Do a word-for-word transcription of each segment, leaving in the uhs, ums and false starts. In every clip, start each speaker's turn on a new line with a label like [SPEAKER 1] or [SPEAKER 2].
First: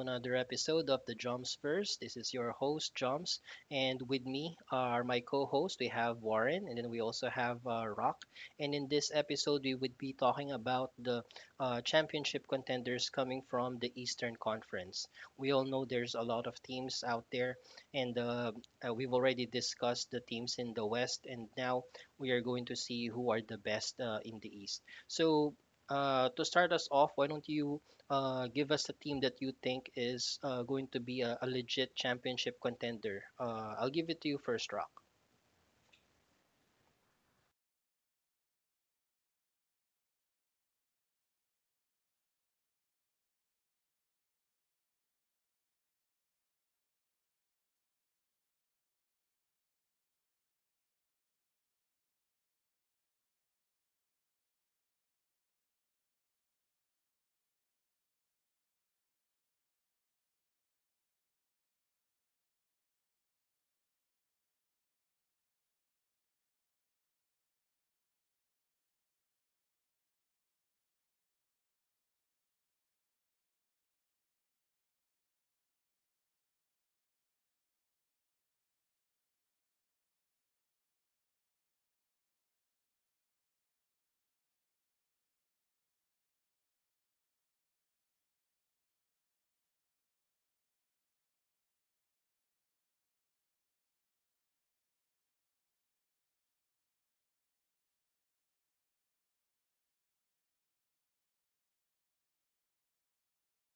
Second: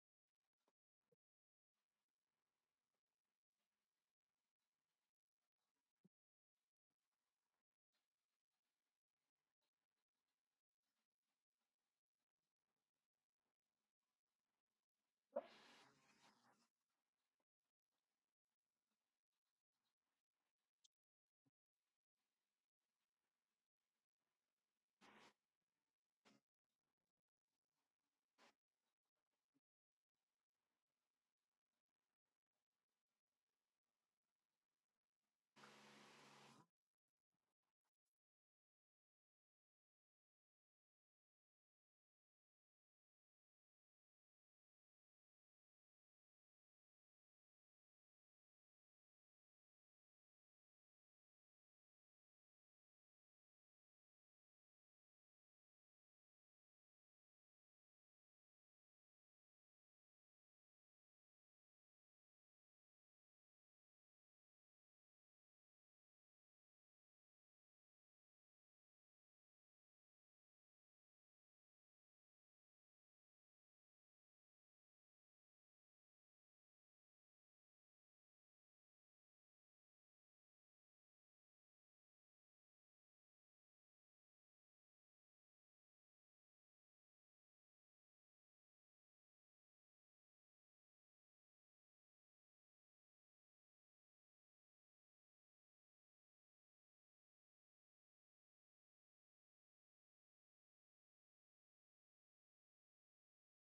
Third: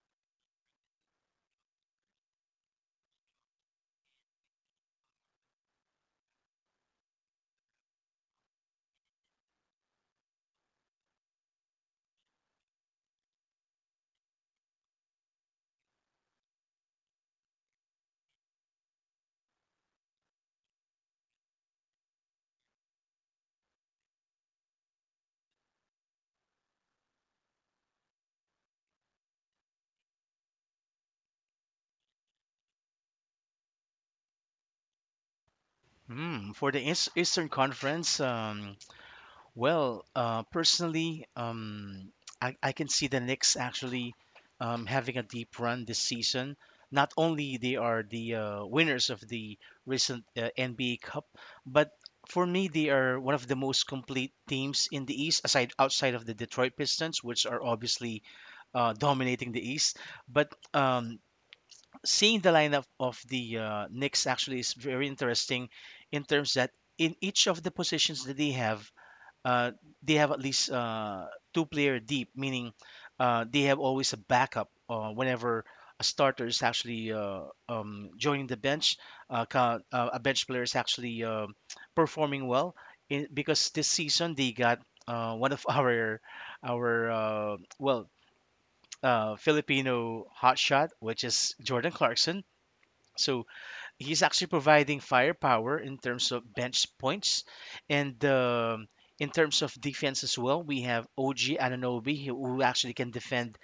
[SPEAKER 1] another episode of the Jumps First. This is your host, Jumps, and with me are my co hosts. We have Warren, and then we also have uh, Rock. And in this episode, we would be talking about the uh, championship contenders coming from the Eastern Conference. We all know there's a lot of teams out there, and uh, uh, we've already discussed the teams in the West, and now we are going to see who are the best uh, in the East. So, uh, to start us off, why don't you uh, give us a team that you think is uh, going to be a, a legit championship contender. Uh, I'll give it to you first, Rock.
[SPEAKER 2] Mm, for the Eas- Eastern Conference, um, well, uh, personally, um, I, I can see the Knicks actually um, having a deep run this season. Not only they are the uh, winners of the recent uh, N B A Cup, but for me, they are one of the most complete teams in the East, aside outside of the Detroit Pistons, which are obviously uh, dominating the East. But um, seeing the lineup of the uh, Knicks actually is very interesting in terms that in each of the positions that they have, uh, they have at least uh, two player deep, meaning uh, they have always a backup uh, whenever a starter is actually uh, um, joining the bench. Uh, ca- uh, a bench player is actually uh, performing well in, because this season they got uh, one of our our uh, well uh, Filipino hotshot, which is Jordan Clarkson, so he's actually providing firepower in terms of bench points, and um, in terms of defense as well, we have O G Ananobi who who actually can defend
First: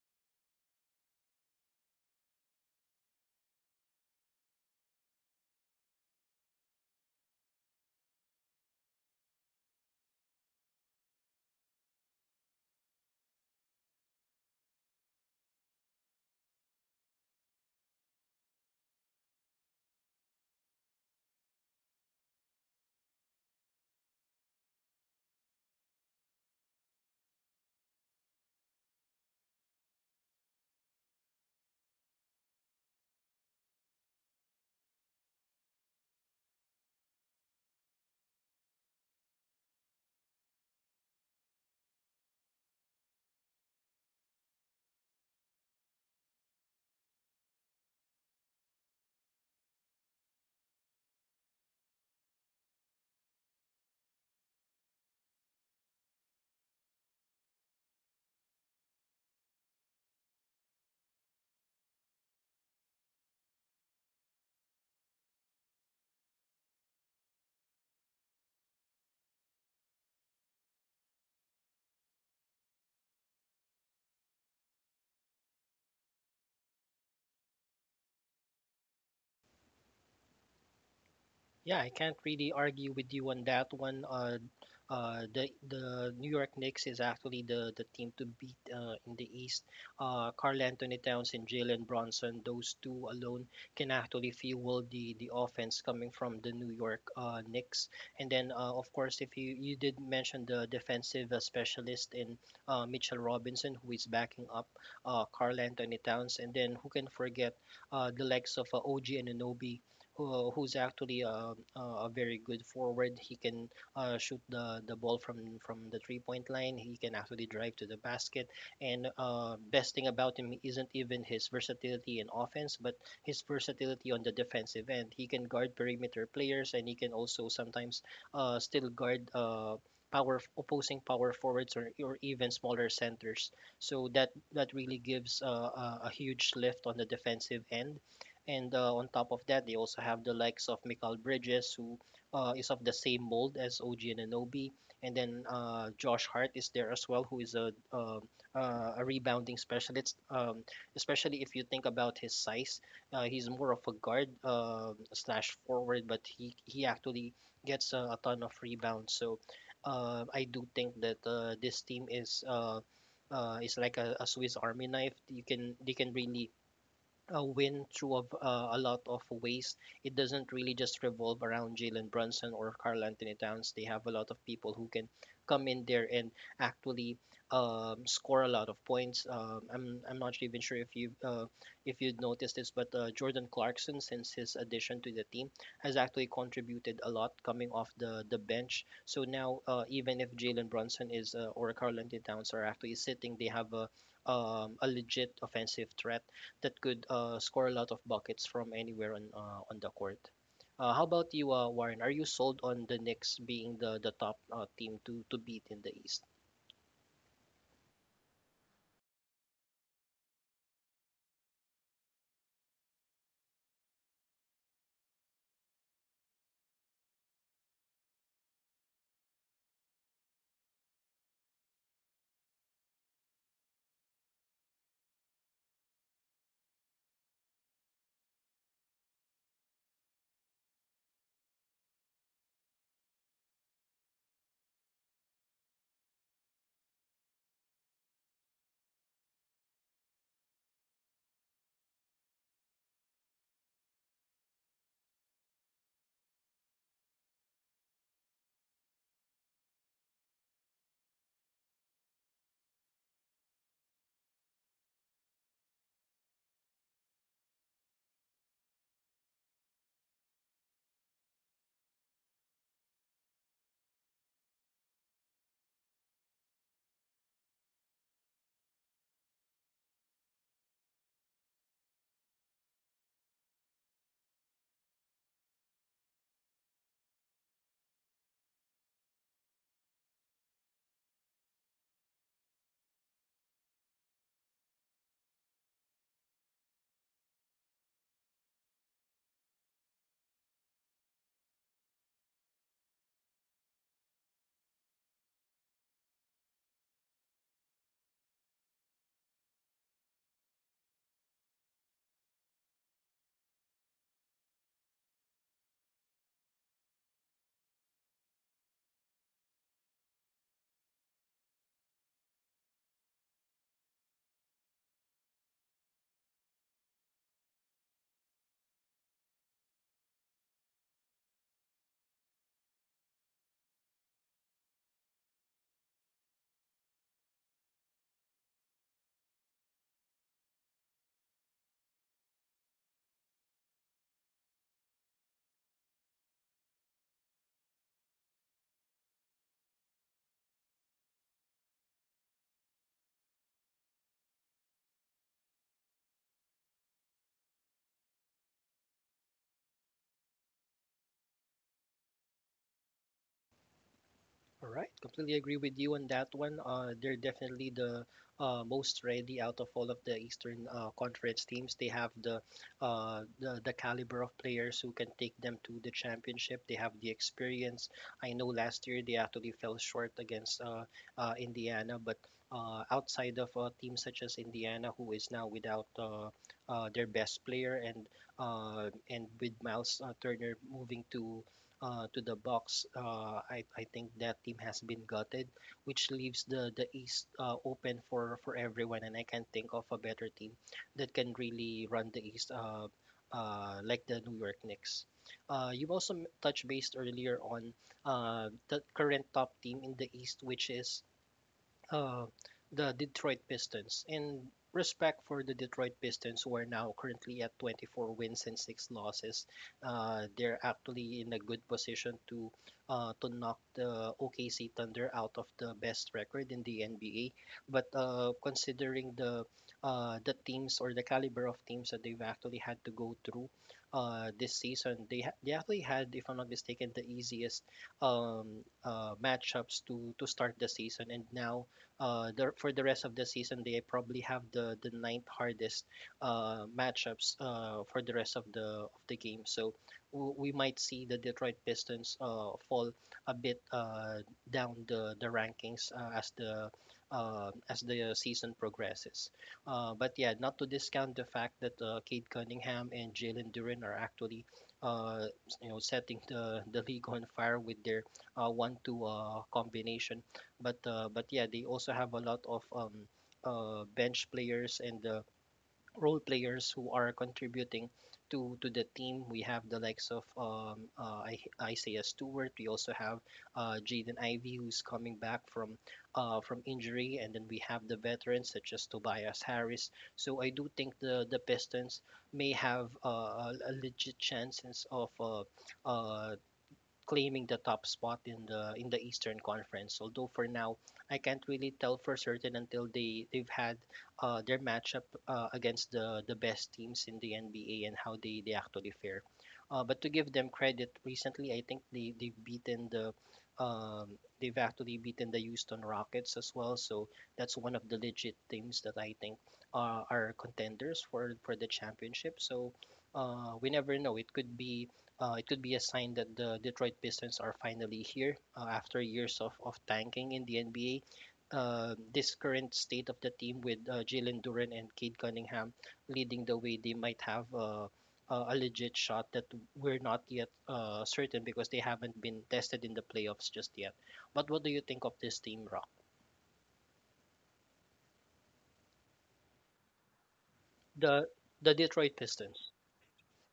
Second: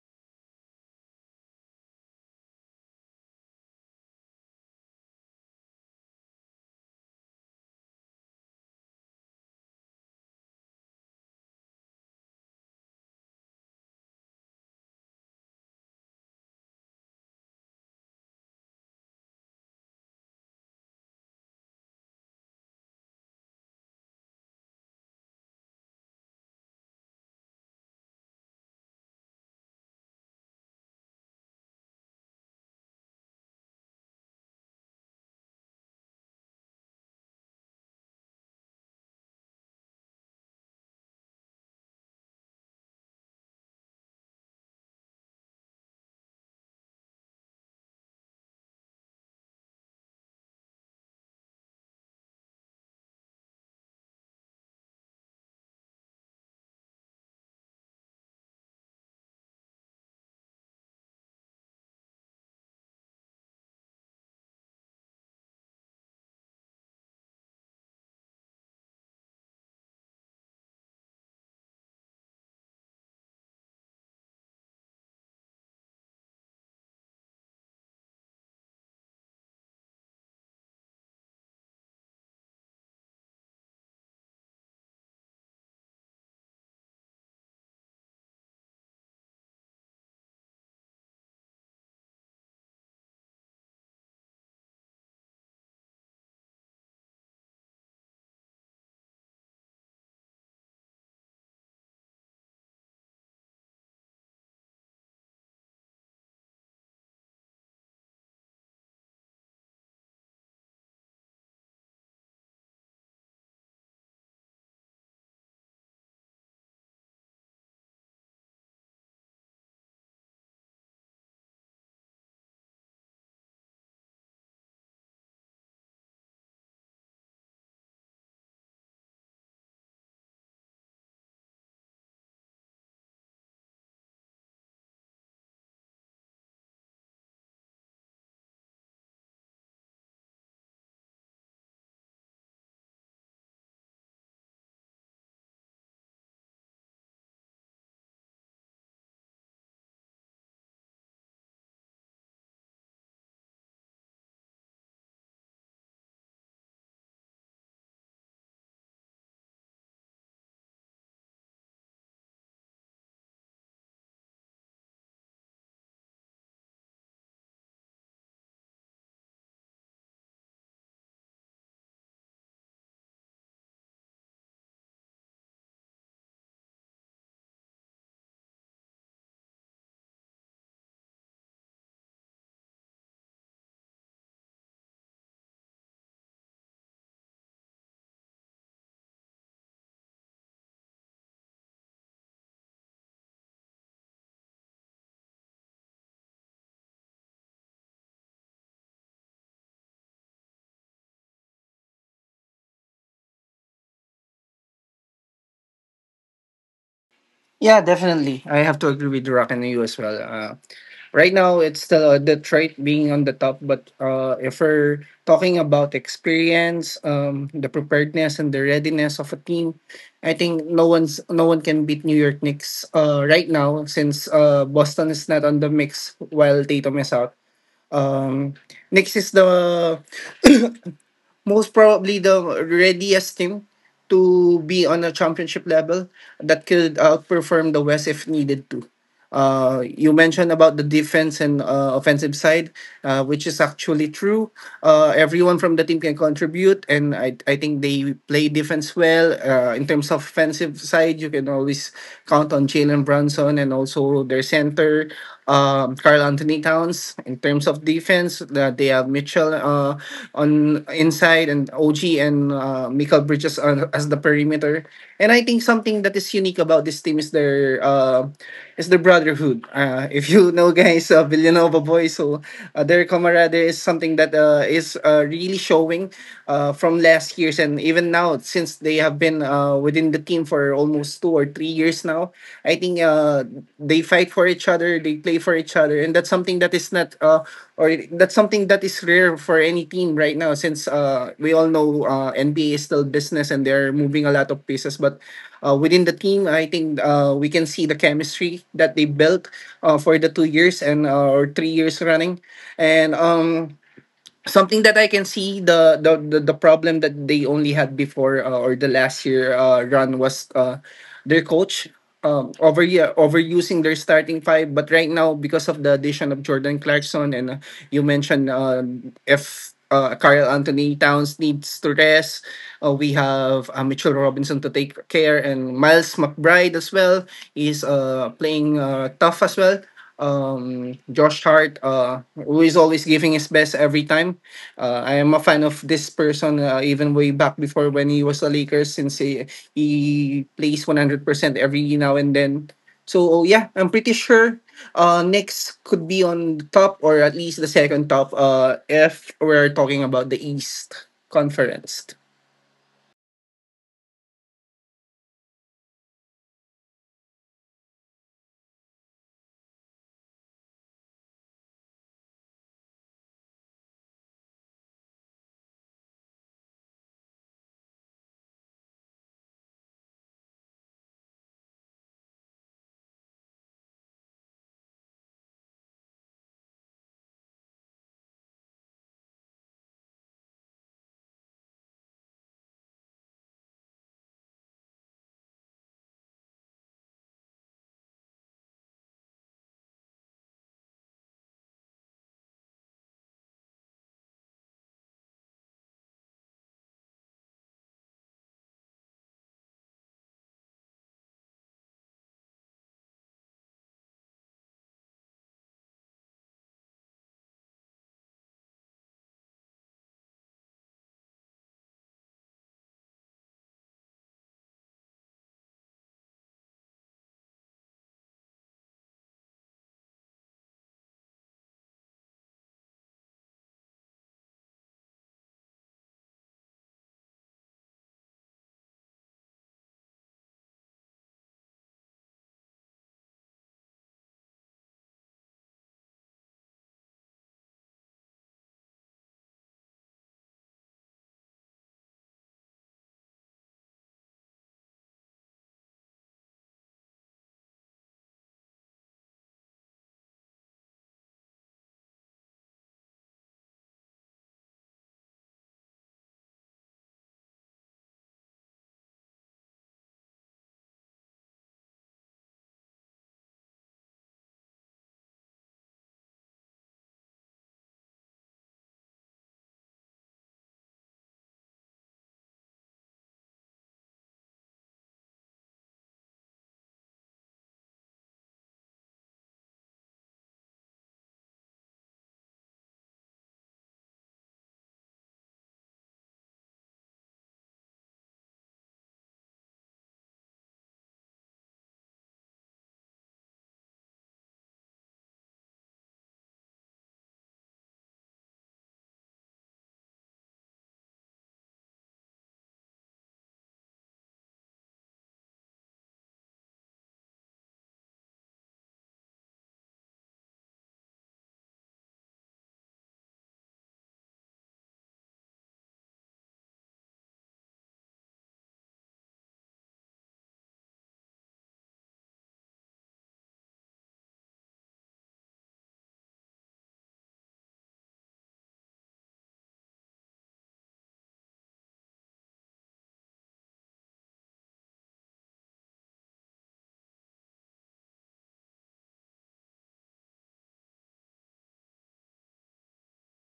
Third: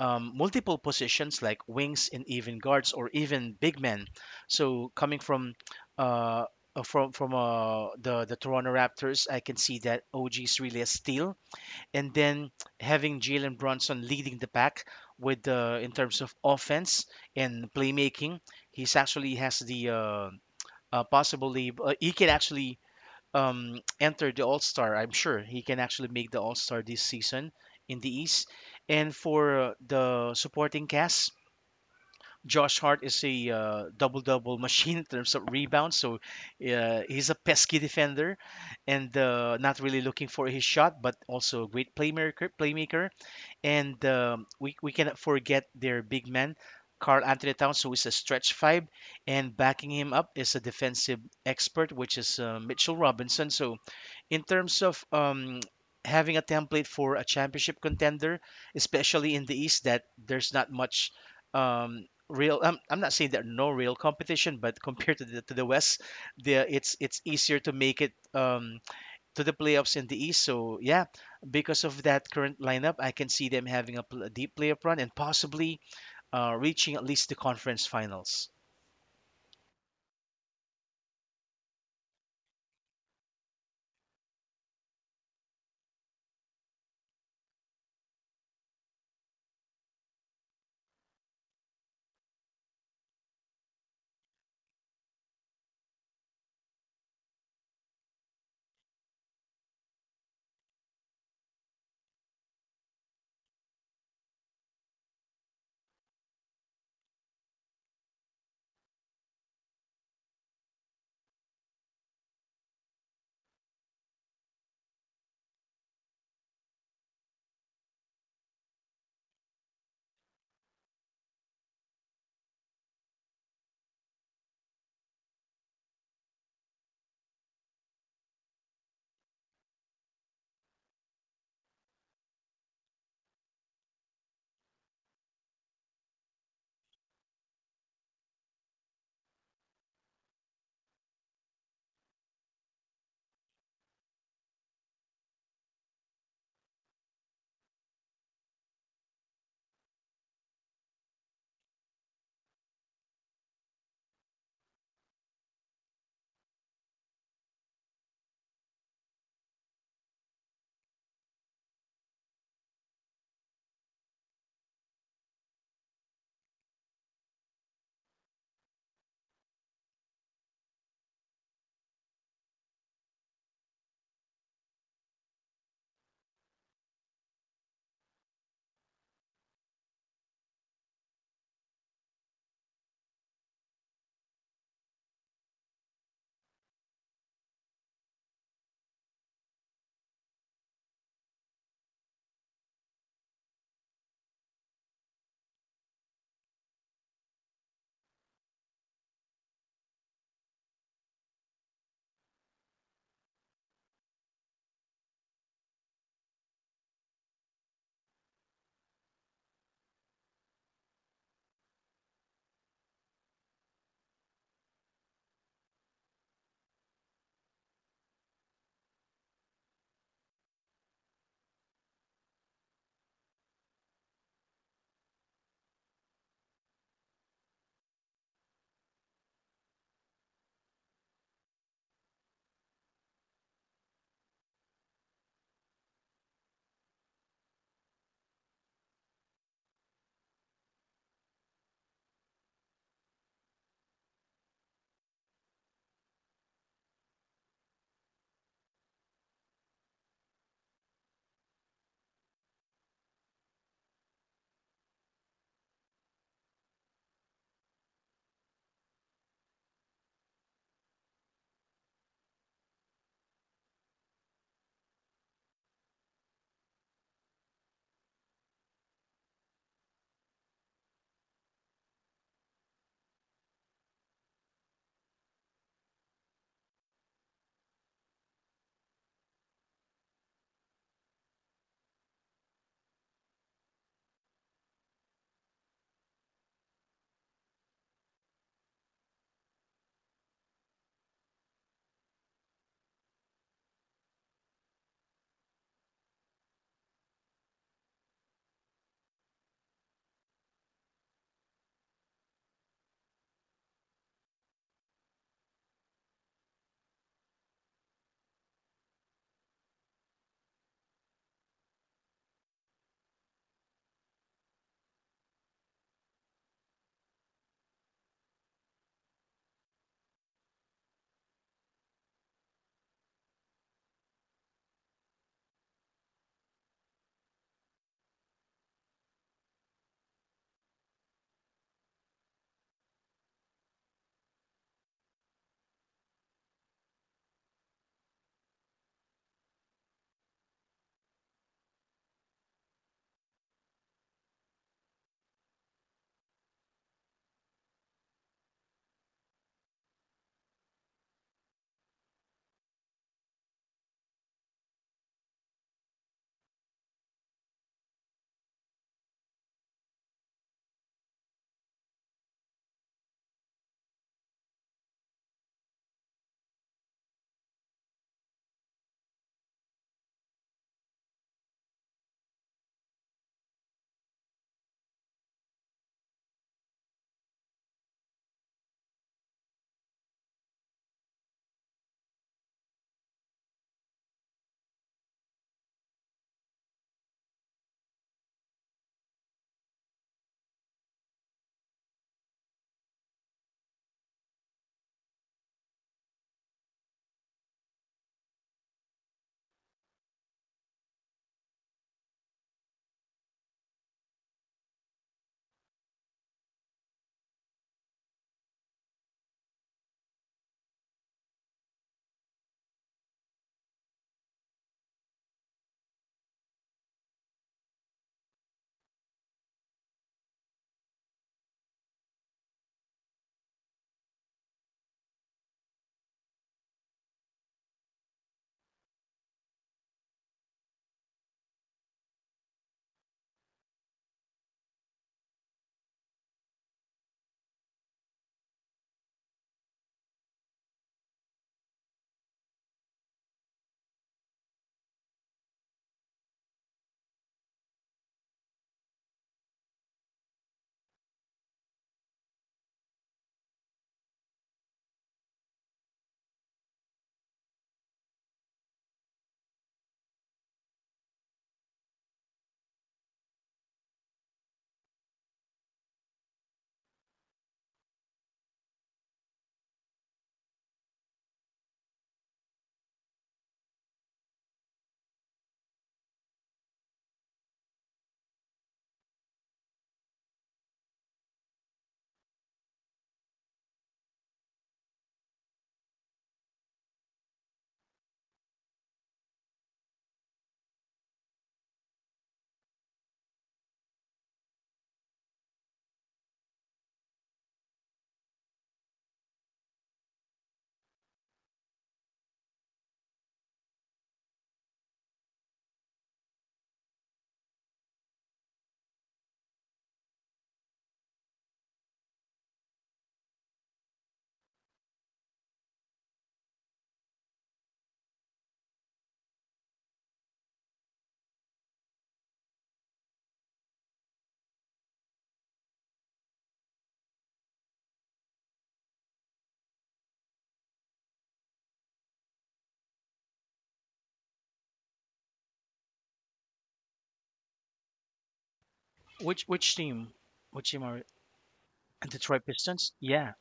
[SPEAKER 2] um, multiple positions like wings and even guards or even big men. So coming from uh, uh, from from uh, the the Toronto Raptors, I can see that O G is really a steal, and then having Jalen Brunson leading the pack with the in terms of offense and playmaking, he's actually has the uh, uh, possibly uh, he can actually um, enter the All Star. I'm sure he can actually make the All Star this season in the East. And for uh, the supporting cast, Josh Hart is a uh, double double machine in terms of rebounds, so uh, he's a pesky defender and uh, not really looking for his shot, but also a great playmaker. Playmaker. And um, we, we cannot forget their big man, Carl Anthony Towns, who is a stretch five. And backing him up is a defensive expert, which is uh, Mitchell Robinson. So, in terms of um, having a template for a championship contender, especially in the East, that there's not much um, real. I'm, I'm not saying there are no real competition, but compared to the, to the West, the, it's it's easier to make it Um, to the playoffs in the East. So yeah, because of that current lineup, I can see them having a, pl- a deep playoff run and possibly uh, reaching at least the conference finals.
[SPEAKER 1] Yeah, I can't really argue with you on that one. Uh, uh, the the New York Knicks is actually the the team to beat uh, in the East. Uh, Karl Anthony Towns and Jalen Bronson, those two alone can actually fuel the the offense coming from the New York uh, Knicks. And then, uh, of course, if you you did mention the defensive uh, specialist in uh, Mitchell Robinson, who is backing up uh, Karl Anthony Towns, and then who can forget uh, the likes of uh, O G Anunoby who, who's actually uh, a, a very good forward. He can uh, shoot the, the ball from, from the three point line. He can actually drive to the basket. And uh, best thing about him isn't even his versatility in offense, but his versatility on the defensive end. He can guard perimeter players, and he can also sometimes uh, still guard. Uh, power opposing power forwards or, or even smaller centers so that that really gives uh, a, a huge lift on the defensive end and uh, on top of that, they also have the likes of Mikal Bridges, who uh, is of the same mold as O G Ananobi. And then uh, Josh Hart is there as well, who is a, um uh, a rebounding specialist, um, especially if you think about his size. Uh, he's more of a guard um slash forward, but he, he actually gets a, a ton of rebounds. So uh, I do think that uh, this team is. Uh, uh, is like a, a Swiss Army knife. You can they can really a win through a, v- uh, a lot of ways. It doesn't really just revolve around Jalen Brunson or Carl Anthony Towns. They have a lot of people who can come in there and actually um, score a lot of points. Um, I'm I'm not even sure if you uh, if you'd noticed this, but uh, Jordan Clarkson, since his addition to the team, has actually contributed a lot coming off the the bench. So now uh, even if Jalen Brunson is uh, or Karl Anthony Towns are actually sitting, they have a um, a legit offensive threat that could uh, score a lot of buckets from anywhere on uh, on the court. Uh, how about you, uh, Warren? Are you sold on the Knicks being the the top uh, team to to beat in the East?
[SPEAKER 3] Yeah, definitely. I have to agree with Rock and you as well. Uh, right now, it's still uh, Detroit being on the top, but uh, if we're talking about experience, um, the preparedness and the readiness of a team, I think no one's no one can beat New York Knicks uh, right now since uh, Boston is not on the mix while Tatum is out. Um, Knicks is the Most probably the readiest team to be on a championship level that could outperform the West if needed to. Uh, you mentioned about the defense and uh, offensive side, uh, which is actually true. Uh, everyone from the team can contribute, and I, I think they play defense well. Uh, in terms of offensive side, you can always count on Jalen Brunson and also their center um, Carl Anthony Towns. In terms of defense, that they have Mitchell uh, on inside and O G and uh, Michael Bridges on, as the perimeter. And I think something that is unique about this team is their uh, is their brotherhood. Uh, if you know, guys, uh, Villanova boys, so uh, their camaraderie is something that uh, is uh, really showing uh, from last year's and even now since they have been. Uh, uh, within the team for almost two or three years now. I think uh, they fight for each other, they play for each other, and that's something that is not uh, or that's something that is rare for any team right now since uh, we all know uh, N B A is still business and they're moving a lot of pieces. But uh, within the team, I think uh, we can see the chemistry that they built uh, for the two years and uh, or three years running, and um, something that I can see the the the, the problem that they only had before uh, or the last year uh, run was uh, their coach um, over yeah, overusing their starting five. But right now, because of the addition of Jordan Clarkson and uh, you mentioned uh, if. Uh, Carl Anthony Towns needs to rest. Uh, we have uh, Mitchell Robinson to take care, and Miles McBride as well is uh, playing uh, tough as well. um Josh Hart, uh who is always giving his best every time. Uh, I am a fan of this person, uh, even way back before when he was a Lakers since he, he plays one hundred percent every now and then. So oh, yeah, I'm pretty sure uh next could be on the top or at least the second top uh if we're talking about the East Conference.
[SPEAKER 1] All right, completely agree with you on that one. Uh, they're definitely the uh, most ready out of all of the Eastern uh, Conference teams. They have the, uh, the the caliber of players who can take them to the championship. They have the experience. I know last year they actually fell short against uh, uh, Indiana, but uh, outside of uh, teams such as Indiana, who is now without uh, uh, their best player, and uh, and with Miles uh, Turner moving to uh, to the Bucks. Uh, I I think that team has been gutted, which leaves the the East uh, open for for everyone. And I can't think of a better team that can really run the East uh, uh, like the New York Knicks. Uh, you also m- touched based earlier on uh, the current top team in the East, which is uh, the Detroit Pistons. In respect for the Detroit Pistons, who are now currently at twenty-four wins and six losses, uh, they're actually in a good position to uh, to knock the O K C Thunder out of the best record in the N B A. But uh, considering the uh, the teams or the caliber of teams that they've actually had to go through uh, this season, they ha- they actually had, if I'm not mistaken, the easiest um, uh, matchups to to start the season, and now uh, the, for the rest of the season, they probably have the the ninth hardest uh, matchups uh, for the rest of the of the game. So w- we might see the Detroit Pistons uh, fall a bit uh, down the the rankings uh, as the uh, as the season progresses. Uh, but yeah, not to discount the fact that uh, Cade Cunningham and Jalen Duren are actually uh, s- you know setting the, the league on fire with their uh, one two uh, combination but uh, but yeah, they also have a lot of um, uh, bench players and uh, role players who are contributing to to the team. We have the likes of um, uh, I- Isaiah Stewart. We also have uh, Jaden Ivey, who's coming back from uh, from injury, and then we have the veterans such as Tobias Harris. So I do think the the Pistons may have uh, a a legit chances of uh, uh, claiming the top spot in the in the Eastern Conference. Although for now, I can't really tell for certain until they they've had uh, their matchup uh, against the the best teams in the N B A and how they they actually fare. Uh, but to give them credit, recently I think they they've beaten the um, they've actually beaten the Houston Rockets as well. So that's one of the legit teams that I think uh, are contenders for for the championship. So uh, we never know. It could be uh, it could be a sign that the Detroit Pistons are finally here uh, after years of, of tanking in the N B A. Uh, this current state of the team with uh, Jalen Duren and Cade Cunningham leading the way, they might have uh, a a legit shot that we're not yet uh, certain because they haven't been tested in the playoffs just yet. But what do you think of this team, Rock?
[SPEAKER 2] Which which team? Which team are
[SPEAKER 1] The the Detroit
[SPEAKER 2] Detroit
[SPEAKER 1] Pistons.
[SPEAKER 2] Pistons? Yeah.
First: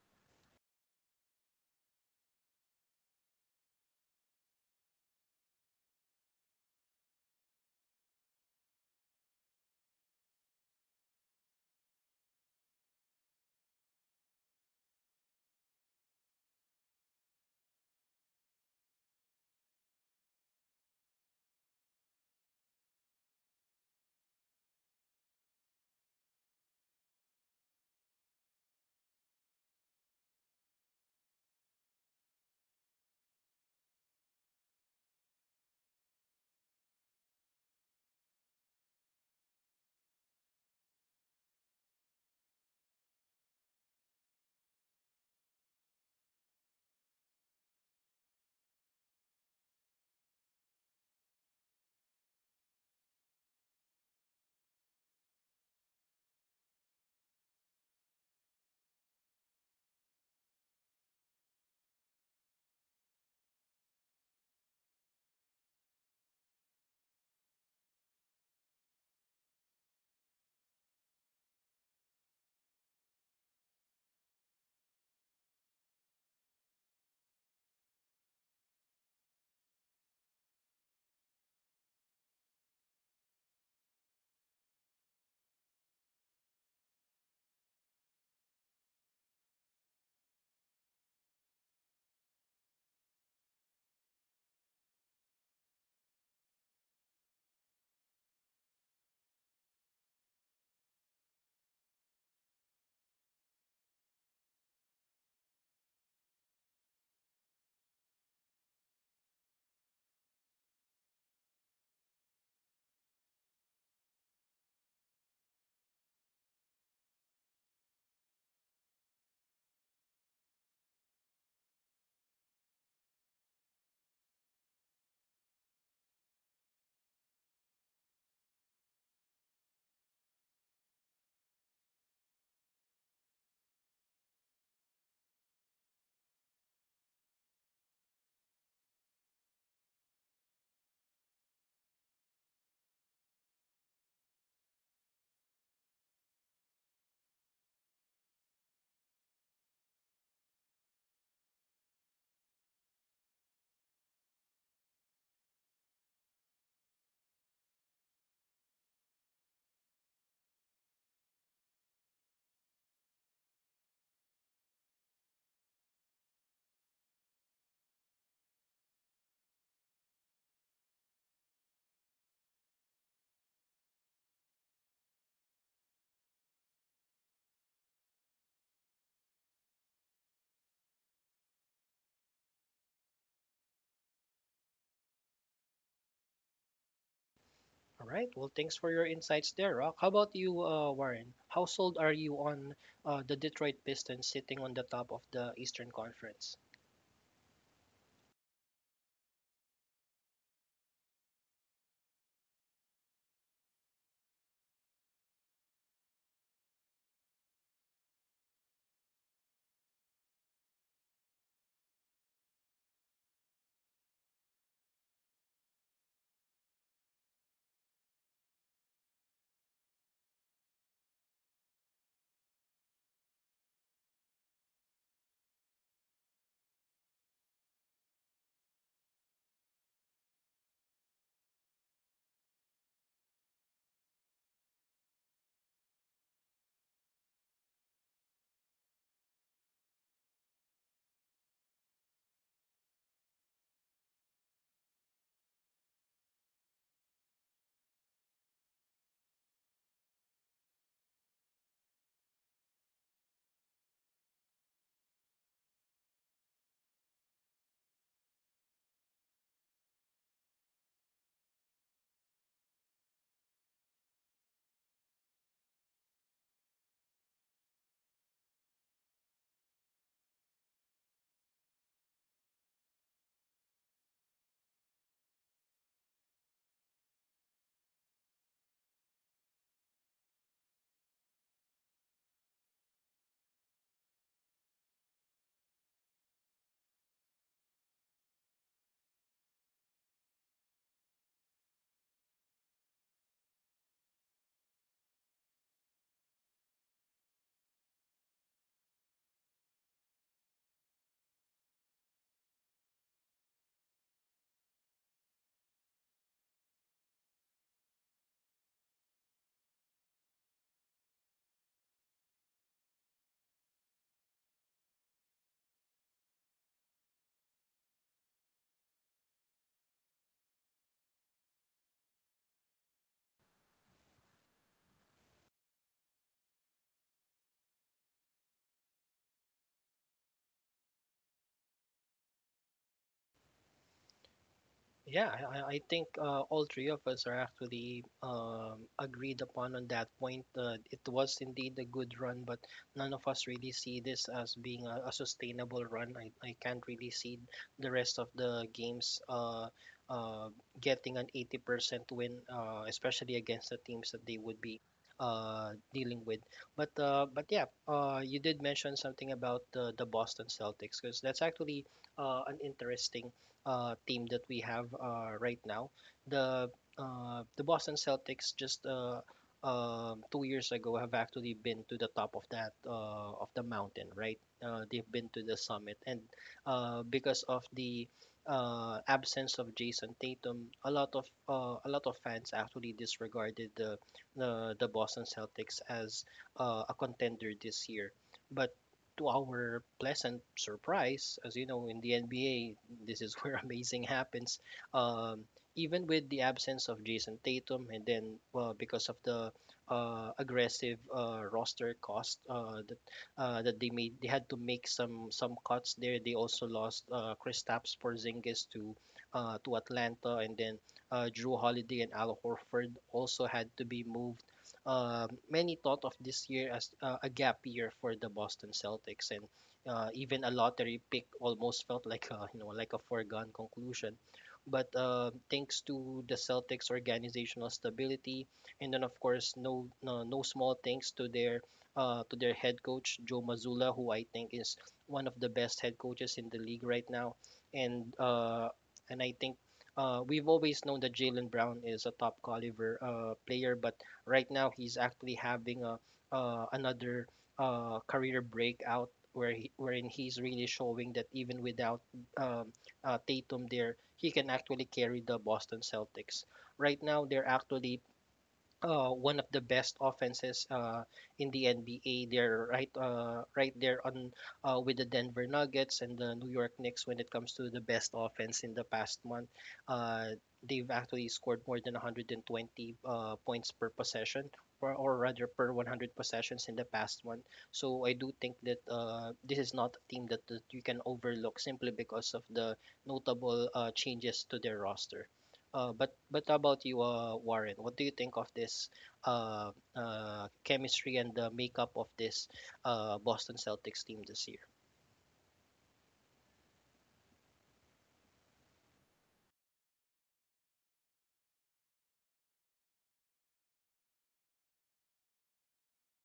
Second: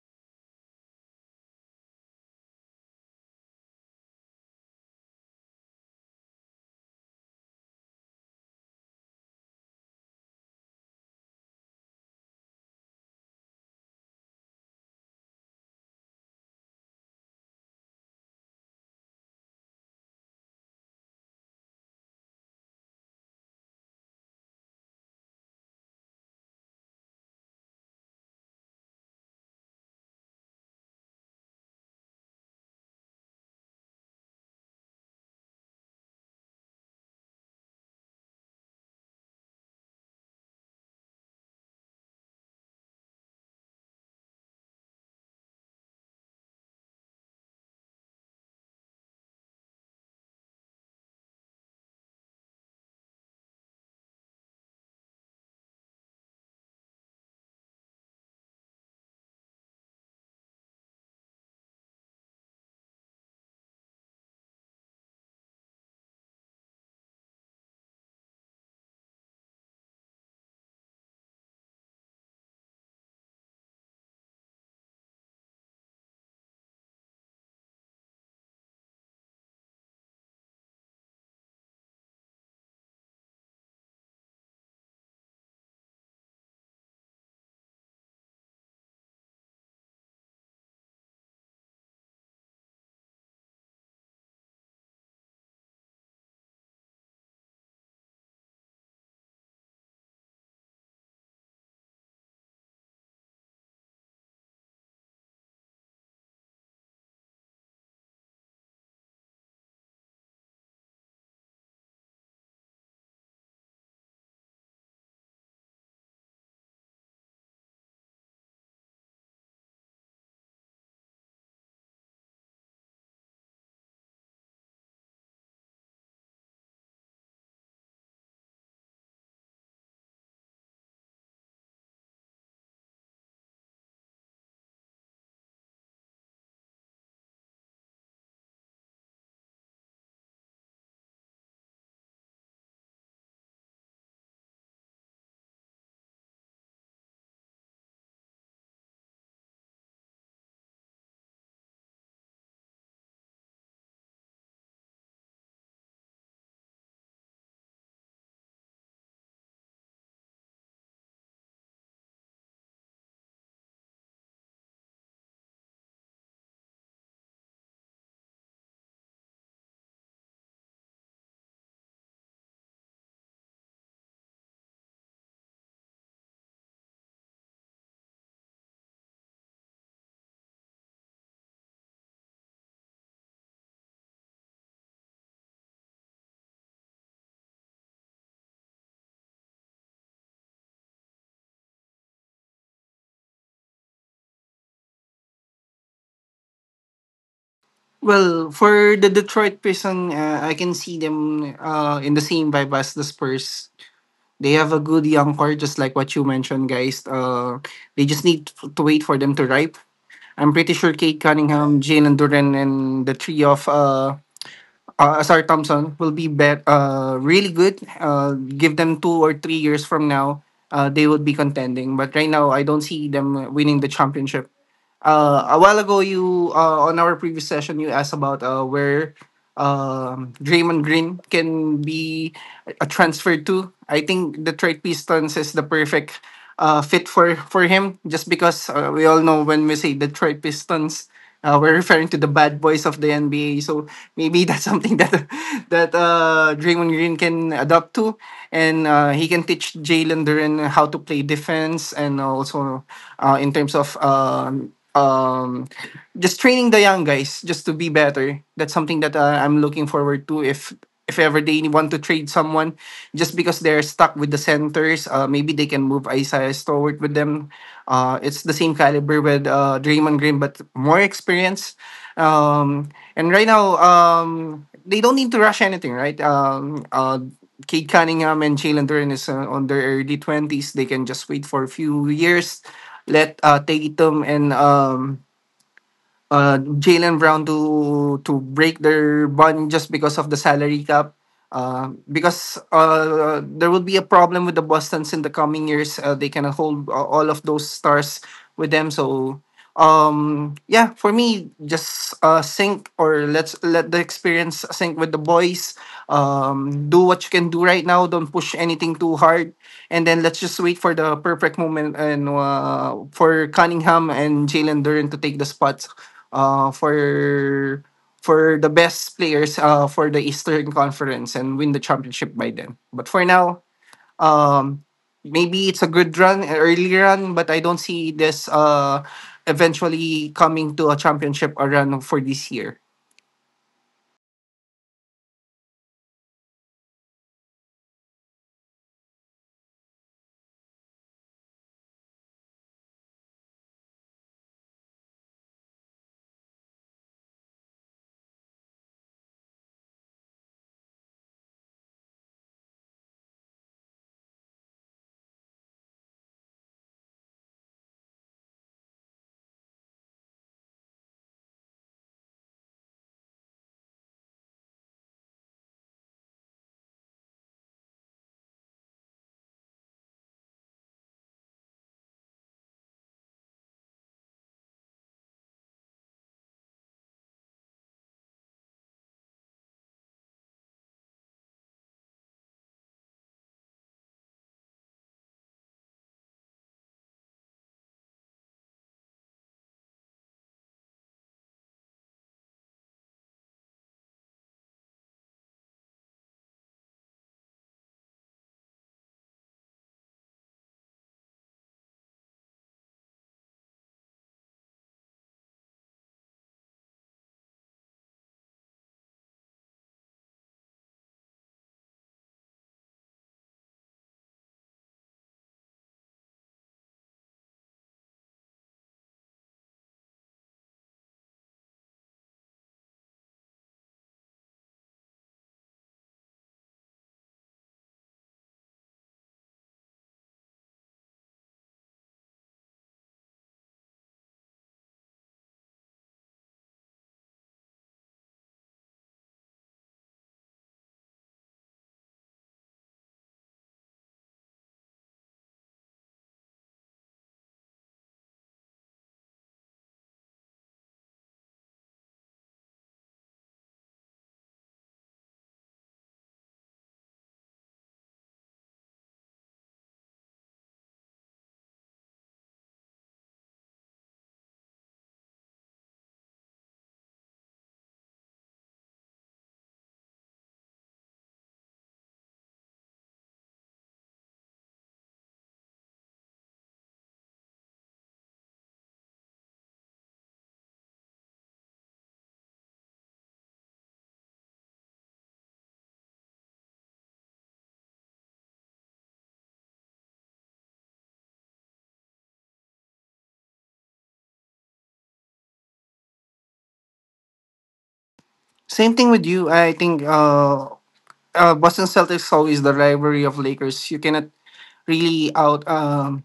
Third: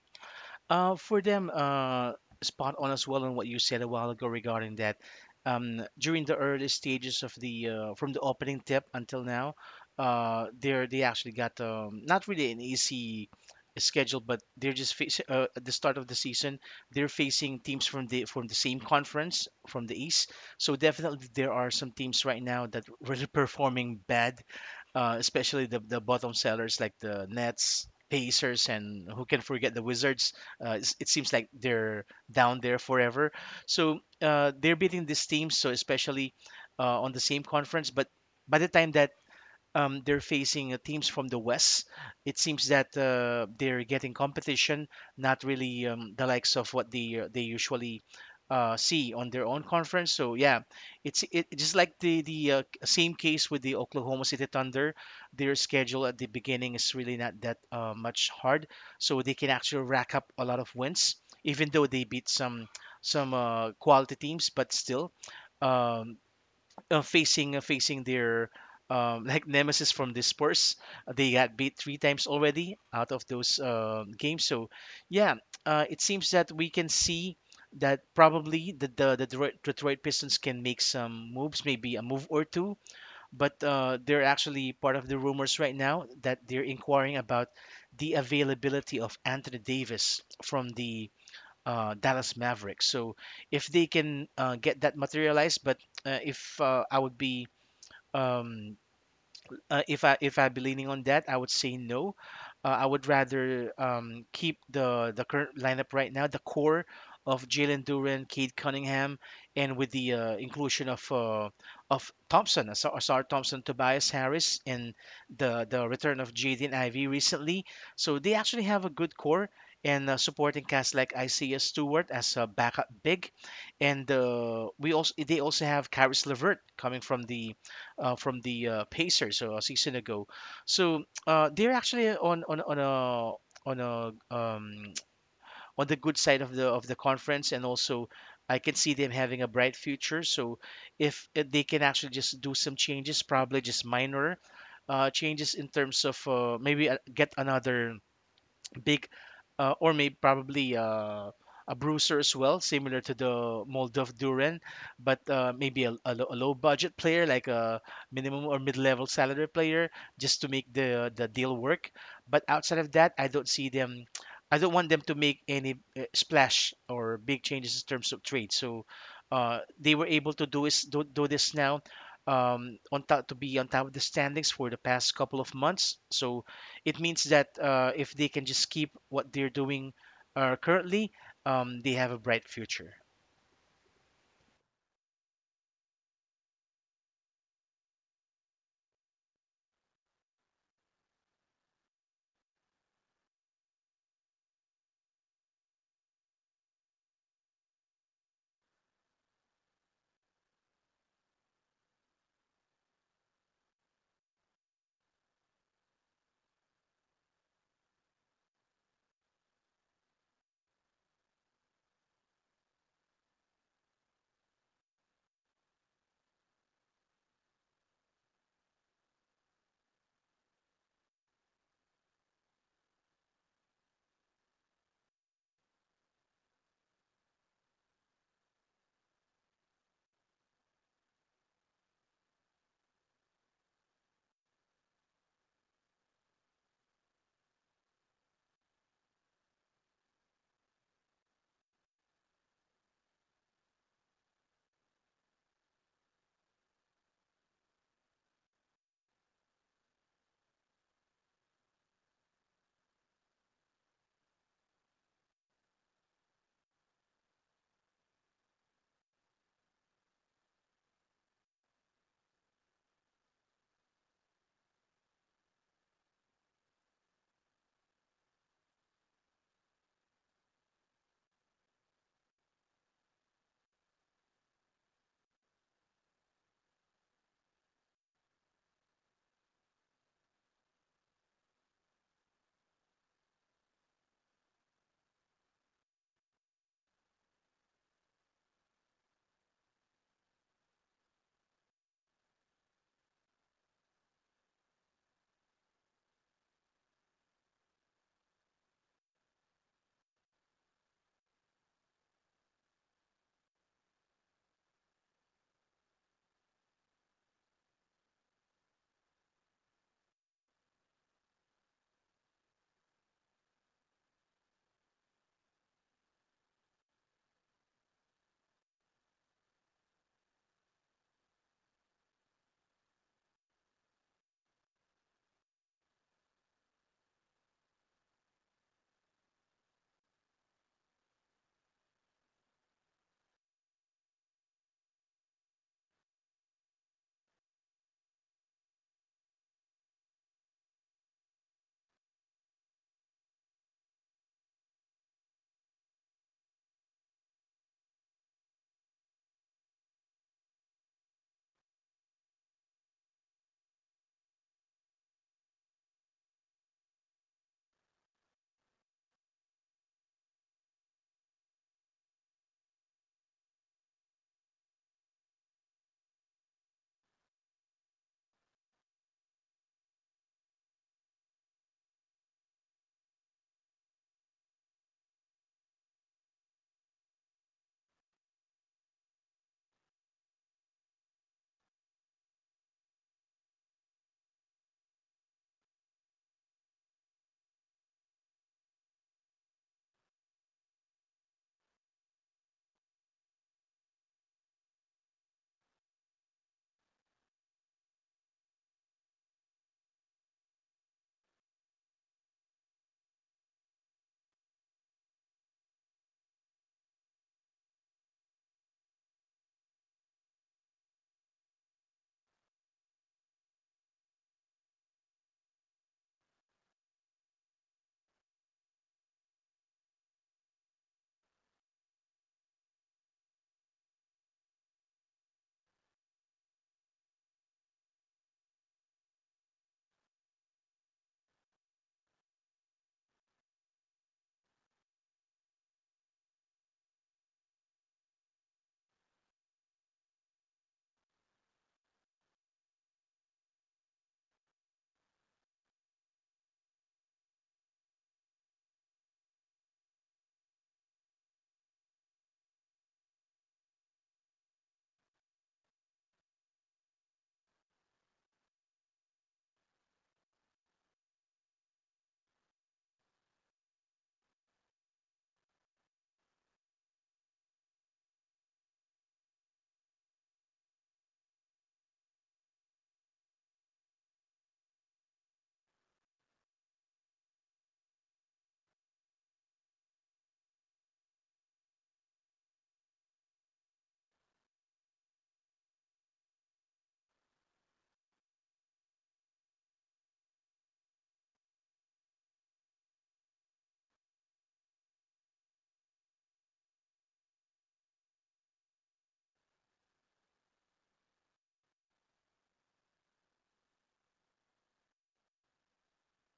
[SPEAKER 2] Uh, for them, uh, spot on as well on what you said a while ago regarding that. Um, during the early stages of the uh, from the opening tip until now, uh, they're they actually got um, not really an easy schedule, but they're just facing uh, at the start of the season. They're facing teams from the from the same conference from the East. So definitely there are some teams right now that really performing bad, uh, especially the the bottom sellers like the Nets, Pacers, and who can forget the Wizards. Uh, it's- it seems like they're down there forever. So uh, they're beating these teams, so especially uh, on the same conference. But by the time that um, they're facing uh, teams from the West, it seems that uh, they're getting competition, not really um, the likes of what they uh, they usually uh, see on their own conference. So yeah, it's it, it's just like the the uh, same case with the Oklahoma City Thunder. Their schedule at the beginning is really not that uh, much hard, so they can actually rack up a lot of wins, even though they beat some some uh, quality teams, but still. Um, uh, facing uh, Facing their um, like nemesis from the Spurs. They got beat three times already out of those uh, games. So yeah, uh, it seems that we can see that probably the the, the Detroit, Detroit Pistons can make some moves, maybe a move or two. But uh, they're actually part of the rumors right now that they're inquiring about the availability of Anthony Davis from the uh, Dallas Mavericks. So if they can uh, get that materialized, but uh, if uh, I would be um, uh, if I if I'd be leaning on that, I would say no. Uh, I would rather um, keep the the current lineup right now, the core of Jalen Duran, Cade Cunningham, and with the uh, inclusion of uh, of Thompson, Asar Asar Thompson, Tobias Harris, and the the return of Jaden Ivey recently. So they actually have a good core and uh, supporting cast like Isaiah Stewart as a backup big, and uh, we also they also have Karis LeVert coming from the uh, from the uh, Pacers, so a season ago. So uh, they're actually on on on a on a um, on the good side of the of the conference, and also I can see them having a bright future. So if uh, they can actually just do some changes, probably just minor uh, changes in terms of uh, maybe uh, get another big, uh, or maybe probably uh, a bruiser as well, similar to the mold of Duran, but uh, maybe a, a, lo- a low budget player like a minimum or mid level salary player just to make the the deal work. But outside of that, I don't see them. I don't want them to make any uh, splash or big changes in terms of trade. So uh, they were able to do is do, do this now um, on top to be on top of the standings for the past couple of months. So it means that uh, if they can just keep what they're doing uh, currently, um, they have a bright future.
[SPEAKER 1] All right. Well, thanks for your insights there, Rock. How about you, uh, Warren? How sold are you on uh, the Detroit Pistons sitting on the top of the Eastern Conference?
[SPEAKER 3] Well, for the Detroit Prison, uh, I can see them uh, in the same vibe as the Spurs. They have a good young core, just like what you mentioned, guys. Uh, they just need to to wait for them to ripe. I'm pretty sure Kate Cunningham, Jane Duran, and the three of uh, uh, Asar Thompson will be bet uh, really good. Uh, give them two or three years from now, uh, they would be contending. But right now, I don't see them winning the championship. uh, a while ago you uh, on our previous session you asked about uh, where um, Draymond Green can be a transfer to. I think Detroit Pistons is the perfect uh, fit for for him just because uh, we all know when we say Detroit Pistons. Uh, we're referring to the bad boys of the N B A. So maybe that's something that that uh, Draymond Green can adapt to, and uh, he can teach Jalen Duran how to play defense, and also uh, in terms of um, um, just training the young guys just to be better. That's something that uh, I'm looking forward to. If if ever they want to trade someone, just because they're stuck with the centers, uh, maybe they can move Isaiah Stewart with them. Uh, it's the same caliber with uh, Draymond Green, but more experience. Um, and right now, um, they don't need to rush anything, right? Um, uh, Cade Cunningham and Jalen Duren is uh, on their early twenties. They can just wait for a few years, let uh, Tatum and um, uh, Jalen Brown to to break their bond just because of the salary cap. Uh, because uh, there will be a problem with the Boston's in the coming years. Uh, they cannot hold uh, all of those stars with them. So um, yeah, for me, just uh, sync or let's let the experience sync with the boys. Um, do what you can do right now. Don't push anything too hard, and then let's just wait for the perfect moment and uh, for Cunningham and Jalen Duran to take the spots uh, for for the best players uh, for the Eastern Conference and win the championship by then. But for now, um, maybe it's a good run, an early run, but I don't see this uh, eventually coming to a championship or run for this year.
[SPEAKER 1] Yeah, I, I I think uh, all three of us are actually um, agreed upon on that point. Uh, it was indeed a good run, but none of us really see this as being a, a sustainable run. I, I can't really see the rest of the games uh, uh, getting an eighty percent win, uh, especially against the teams that they would be uh, dealing with. But uh, but yeah, uh, you did mention something about the, the Boston Celtics because that's actually uh, an interesting uh, team that we have uh, right now. The uh, the Boston Celtics just uh, um two years ago have actually been to the top of that uh, of the mountain, right? Uh, they've been to the summit, and uh, because of the uh, absence of Jason Tatum, a lot of uh, a lot of fans actually disregarded the the, the Boston Celtics as uh, a contender this year, but to our pleasant surprise, as you know, in the N B A, this is where amazing happens. Um, even with the absence of Jason Tatum, and then well, because of the uh, aggressive uh, roster cost uh, that uh, that they made, they had to make some some cuts there. They also lost uh, Kristaps Porzingis to uh, to Atlanta, and then uh, Drew Holiday and Al Horford also had to be moved uh, many thought of this year as uh, a gap year for the Boston Celtics, and uh, even a lottery pick almost felt like a, you know like a foregone conclusion. But uh, thanks to the Celtics' organizational stability, and then of course no no, no small thanks to their uh, to their head coach Joe Mazzulla, who I think is one of the best head coaches in the league right now, and uh, and I think uh, we've always known that Jalen Brown is a top caliber uh, player, but right now, he's actually having a uh, another uh, career breakout where he, wherein he's really showing that even without um, uh, Tatum there, he can actually carry the Boston Celtics. Right now, they're actually uh, one of the best offenses uh, in the N B A. They're right uh, right there on uh, with the Denver Nuggets and the New York Knicks when it comes to the best offense in the past month. Uh, they've actually scored more than one hundred twenty uh, points per possession. Or, or rather per one hundred possessions in the past month. So I do think that uh, this is not a team that, that you can overlook simply because of the notable uh, changes to their roster. Uh, but but how about you, uh, Warren? What do you think of this uh, uh, chemistry and the makeup of this uh, Boston Celtics team this year?
[SPEAKER 3] Same thing with you. I think uh, uh, Boston Celtics always the rivalry of Lakers. You cannot really out um,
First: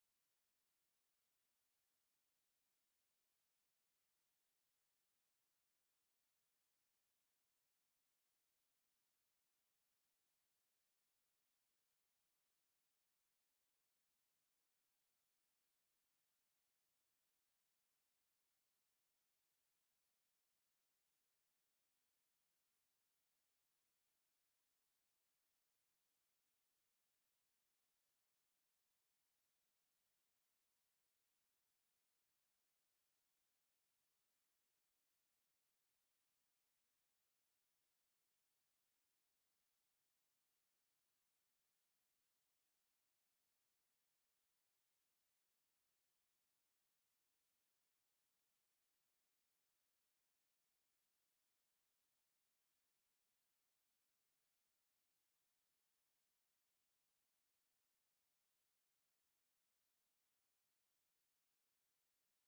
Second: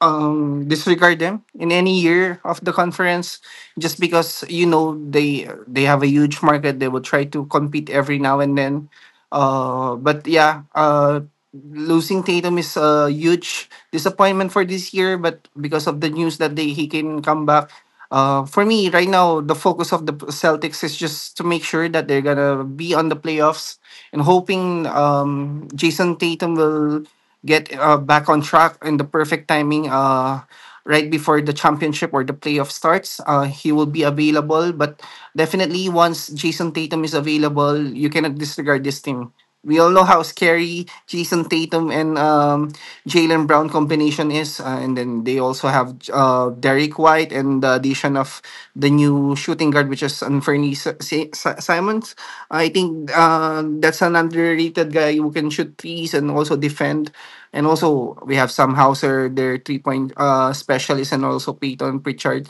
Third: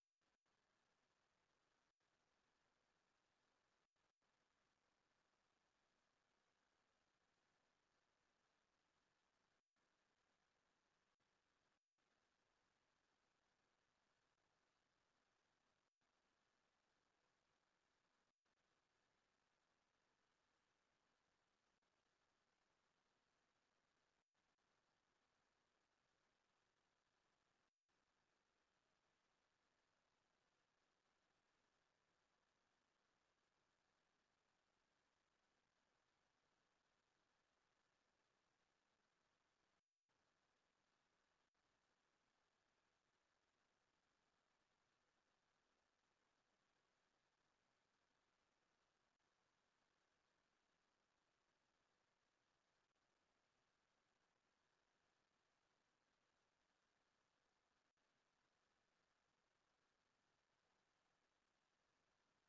[SPEAKER 3] um, disregard them in any year of the conference just because you know they they have a huge market. They will try to compete every now and then, uh, but yeah, uh, losing Tatum is a huge disappointment for this year, but because of the news that they he can come back. Uh, for me, right now the focus of the Celtics is just to make sure that they're gonna be on the playoffs and hoping um, Jason Tatum will get uh, back on track in the perfect timing, uh, right before the championship or the playoff starts. Uh, he will be available, but definitely once Jason Tatum is available, you cannot disregard this team. We all know how scary Jason Tatum and um, Jalen Brown combination is, uh, and then they also have uh, Derek White and the addition of the new shooting guard, which is Anferni Si- Si- Si- Simons. I think uh, that's an underrated guy who can shoot threes and also defend. And also we have Sam Hauser, their three point uh specialist, and also Peyton Pritchard.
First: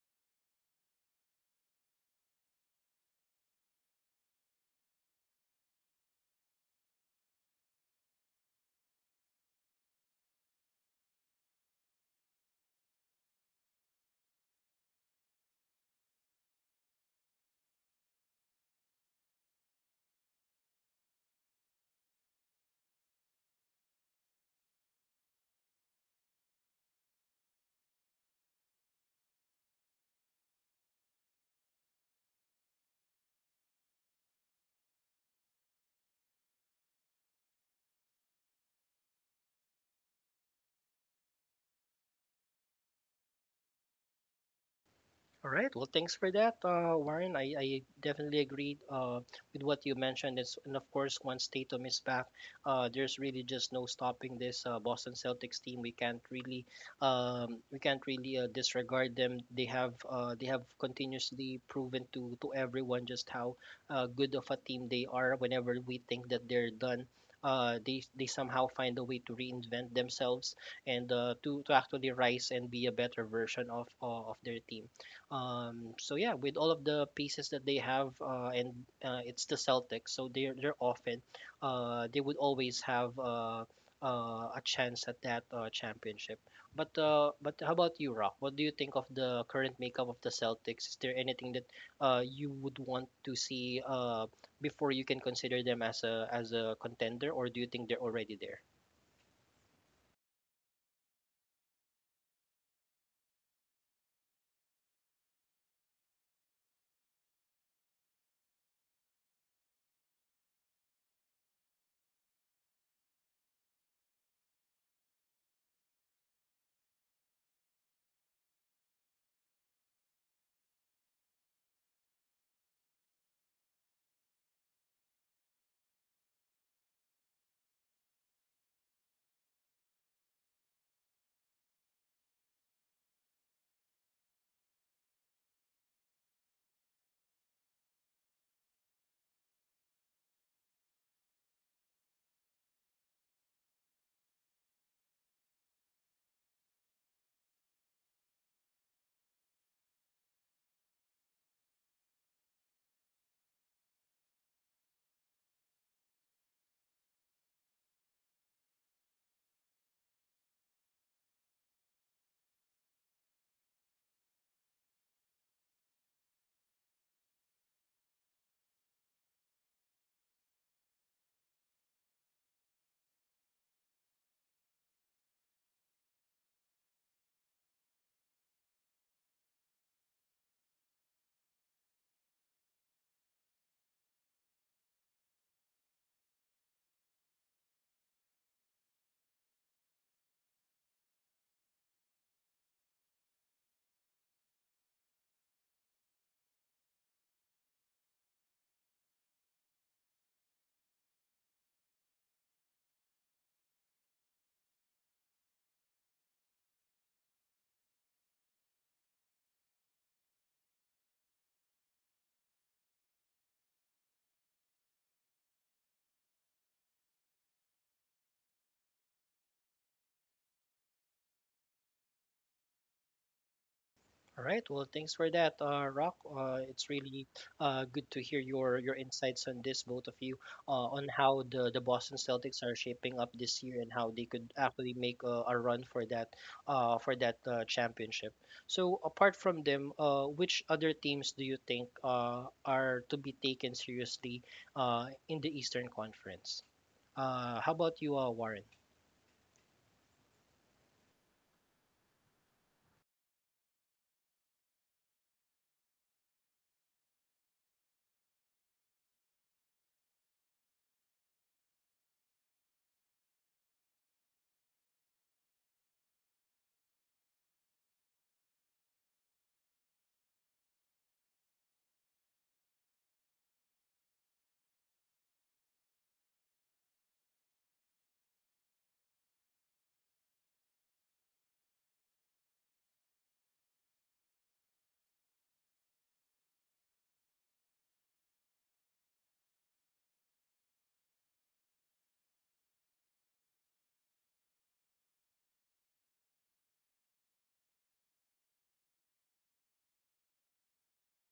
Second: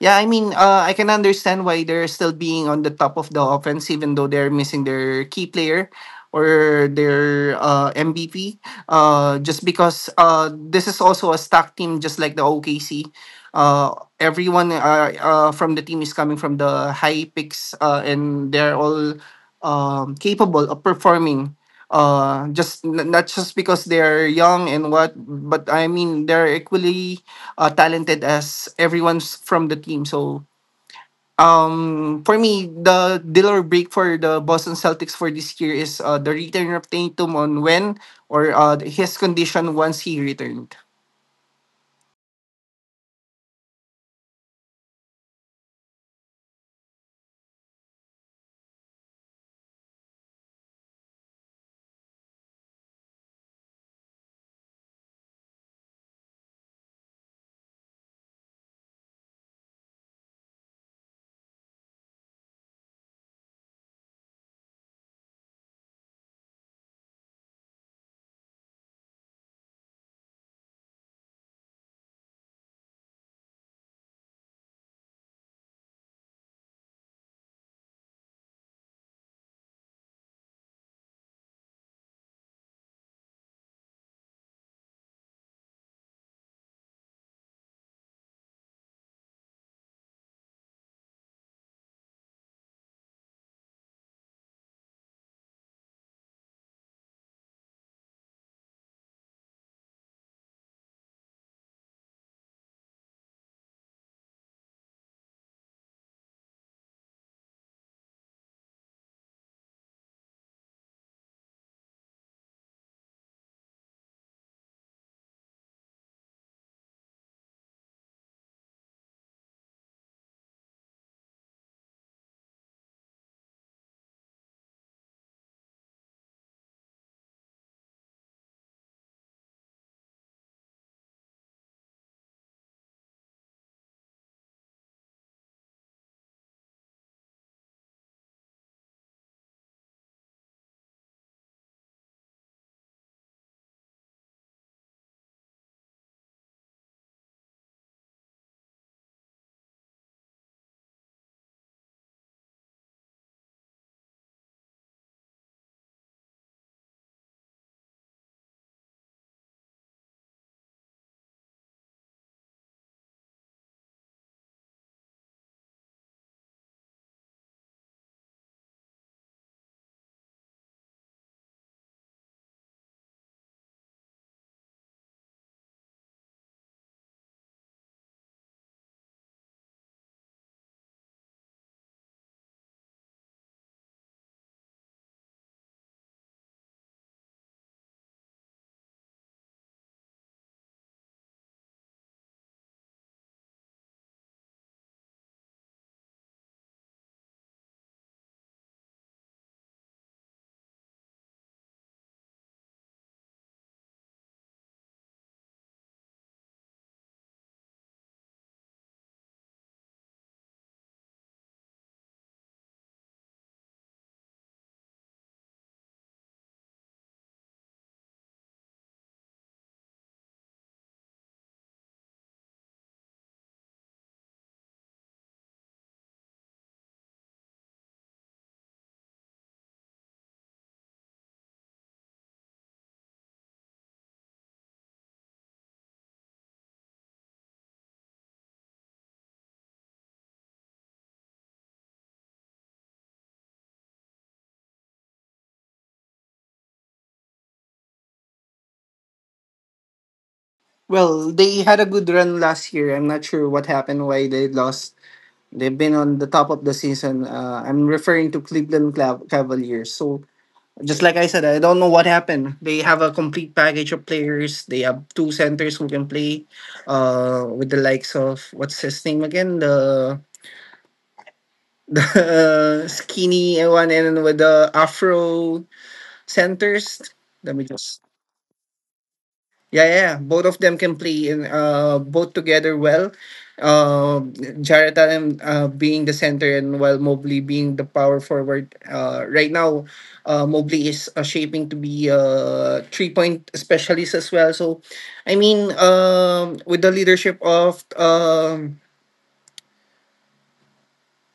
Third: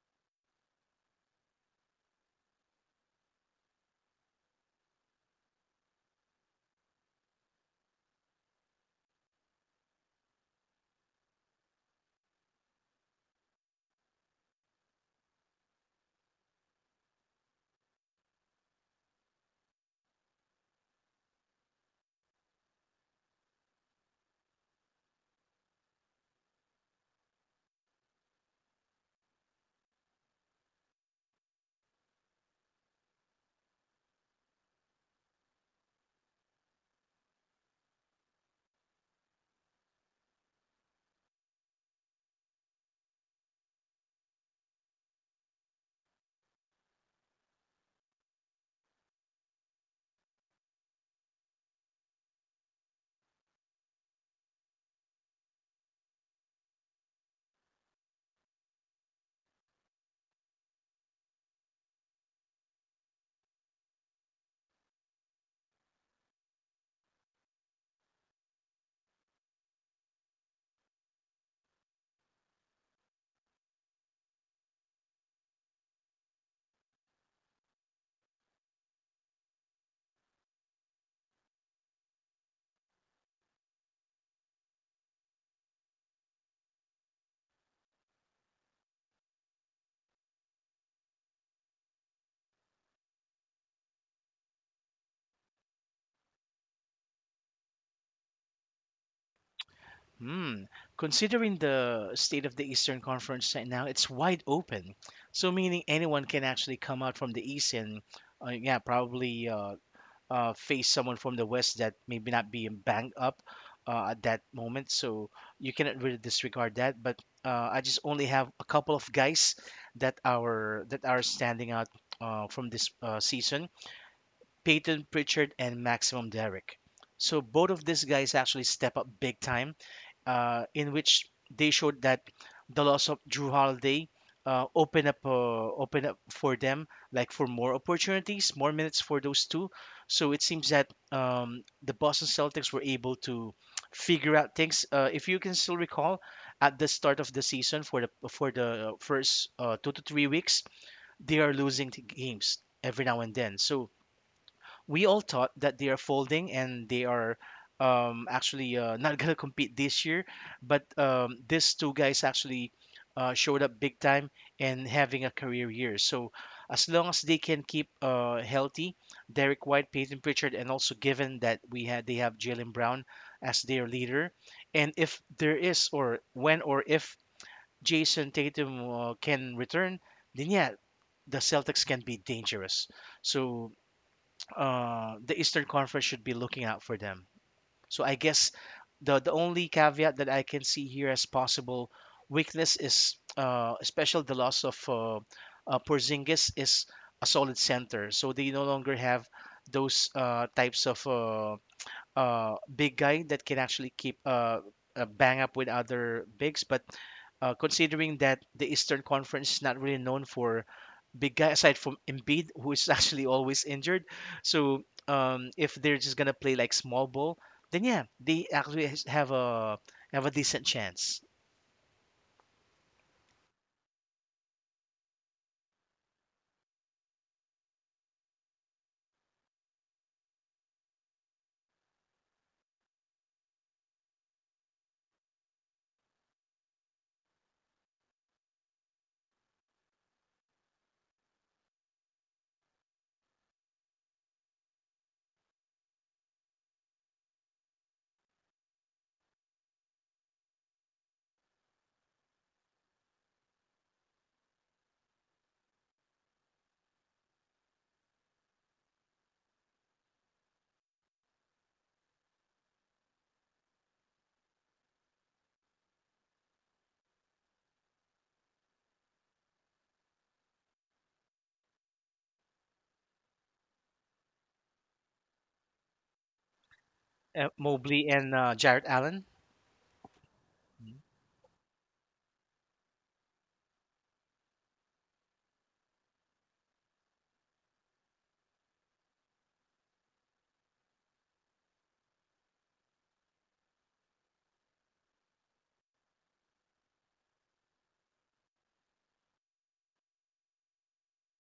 [SPEAKER 3] Yeah, I mean, uh, I can understand why they're still being on the top of the offense, even though they're missing their key player or their uh, M V P. Uh, just because uh, this is also a stacked team, just like the O K C. Uh, everyone uh, uh, from the team is coming from the high picks, uh, and they're all um, capable of performing, uh just n- not just because they're young and what, but I mean they're equally uh, talented as everyone's from the team. So um for me the deal or break for the Boston Celtics for this year is uh, the return of Tatum on when or uh, his condition once he returned.
[SPEAKER 1] All right. Well, thanks for that, uh, Warren. I, I definitely agreed uh, with what you mentioned. It's, and of course, once Tatum is back, uh, there's really just no stopping this uh, Boston Celtics team. We can't really, um, we can't really uh, disregard them. They have, uh, they have continuously proven to to everyone just how uh, good of a team they are. Whenever we think that they're done, Uh, they, they somehow find a way to reinvent themselves and uh, to, to actually rise and be a better version of uh, of their team. Um, so yeah, with all of the pieces that they have, uh, and uh, it's the Celtics, so they're they're often uh, they would always have uh, uh, a chance at that uh, championship. But uh, but how about you, Rock? What do you think of the current makeup of the Celtics? Is there anything that uh, you would want to see uh, before you can consider them as a as a contender, or do you think they're already there?
[SPEAKER 2] Hmm. Considering the state of the Eastern Conference right now, it's wide open. So meaning anyone can actually come out from the East, and uh, yeah, probably uh, uh, face someone from the West that maybe not being banged up uh, at that moment. So you cannot really disregard that. But uh, I just only have a couple of guys that are that are standing out uh, from this uh, season. Peyton Pritchard and Maximum Derrick, so both of these guys actually step up big time, uh, in which they showed that the loss of Drew Holiday uh, open up uh, open up for them like for more opportunities, more minutes for those two. So it seems that um, the Boston Celtics were able to figure out things. Uh, if you can still recall, at the start of the season for the for the first uh, two to three weeks, they are losing t- games every now and then. So we all thought that they are folding and they are um, actually uh, not gonna compete this year. But um, these two guys actually uh, showed up big time and having a career year. So as long as they can keep uh, healthy, Derek White, Peyton Pritchard, and also given that we had they have Jalen Brown as their leader, and if there is or when or if Jason Tatum uh, can return, then yeah, the Celtics can be dangerous. So uh, the Eastern Conference should be looking out for them. So I guess the the only caveat that I can see here as possible weakness is uh, especially the loss of uh, uh, Porzingis. Is a solid center, so they no longer have those uh, types of uh, uh, big guy that can actually keep, Uh, uh, bang up with other bigs, but uh, considering that the eastern conference is not really known for big guy aside from Embiid, who is actually always injured. So um, if they're just gonna play like small ball, then yeah, they actually has- have a have a decent chance.
[SPEAKER 1] All right. Well, thanks for that, uh, Rock. Uh, it's really uh, good to hear your your insights on this, both of you, uh, on how the, the Boston Celtics are shaping up this year and how they could actually make a, a run for that uh, for that uh, championship. So, apart from them, uh, which other teams do you think uh, are to be taken seriously uh, in the Eastern Conference? Uh, how about you, uh, Warren?
[SPEAKER 3] Well, they had a good run last year. I'm not sure what happened, why they lost. They've been on the top of the season. uh, I'm referring to Cleveland Clav- cavaliers, so. Just like I said, I don't know what happened. They have a complete package of players. They have two centers who can play, uh, with the likes of what's his name again, the the skinny one and with the Afro centers.
[SPEAKER 2] Uh,
[SPEAKER 3] Let me just.
[SPEAKER 2] Mobley and uh, Jared Allen.
[SPEAKER 3] Yeah, yeah. yeah. Both of them
[SPEAKER 2] Mhm.
[SPEAKER 3] can play in uh both together well. Uh, Jarrett Allen uh, being the center and while Mobley being the power forward. Uh, right now, uh, Mobley is uh, shaping to be a three point specialist as well. So, I mean, um, with the leadership of um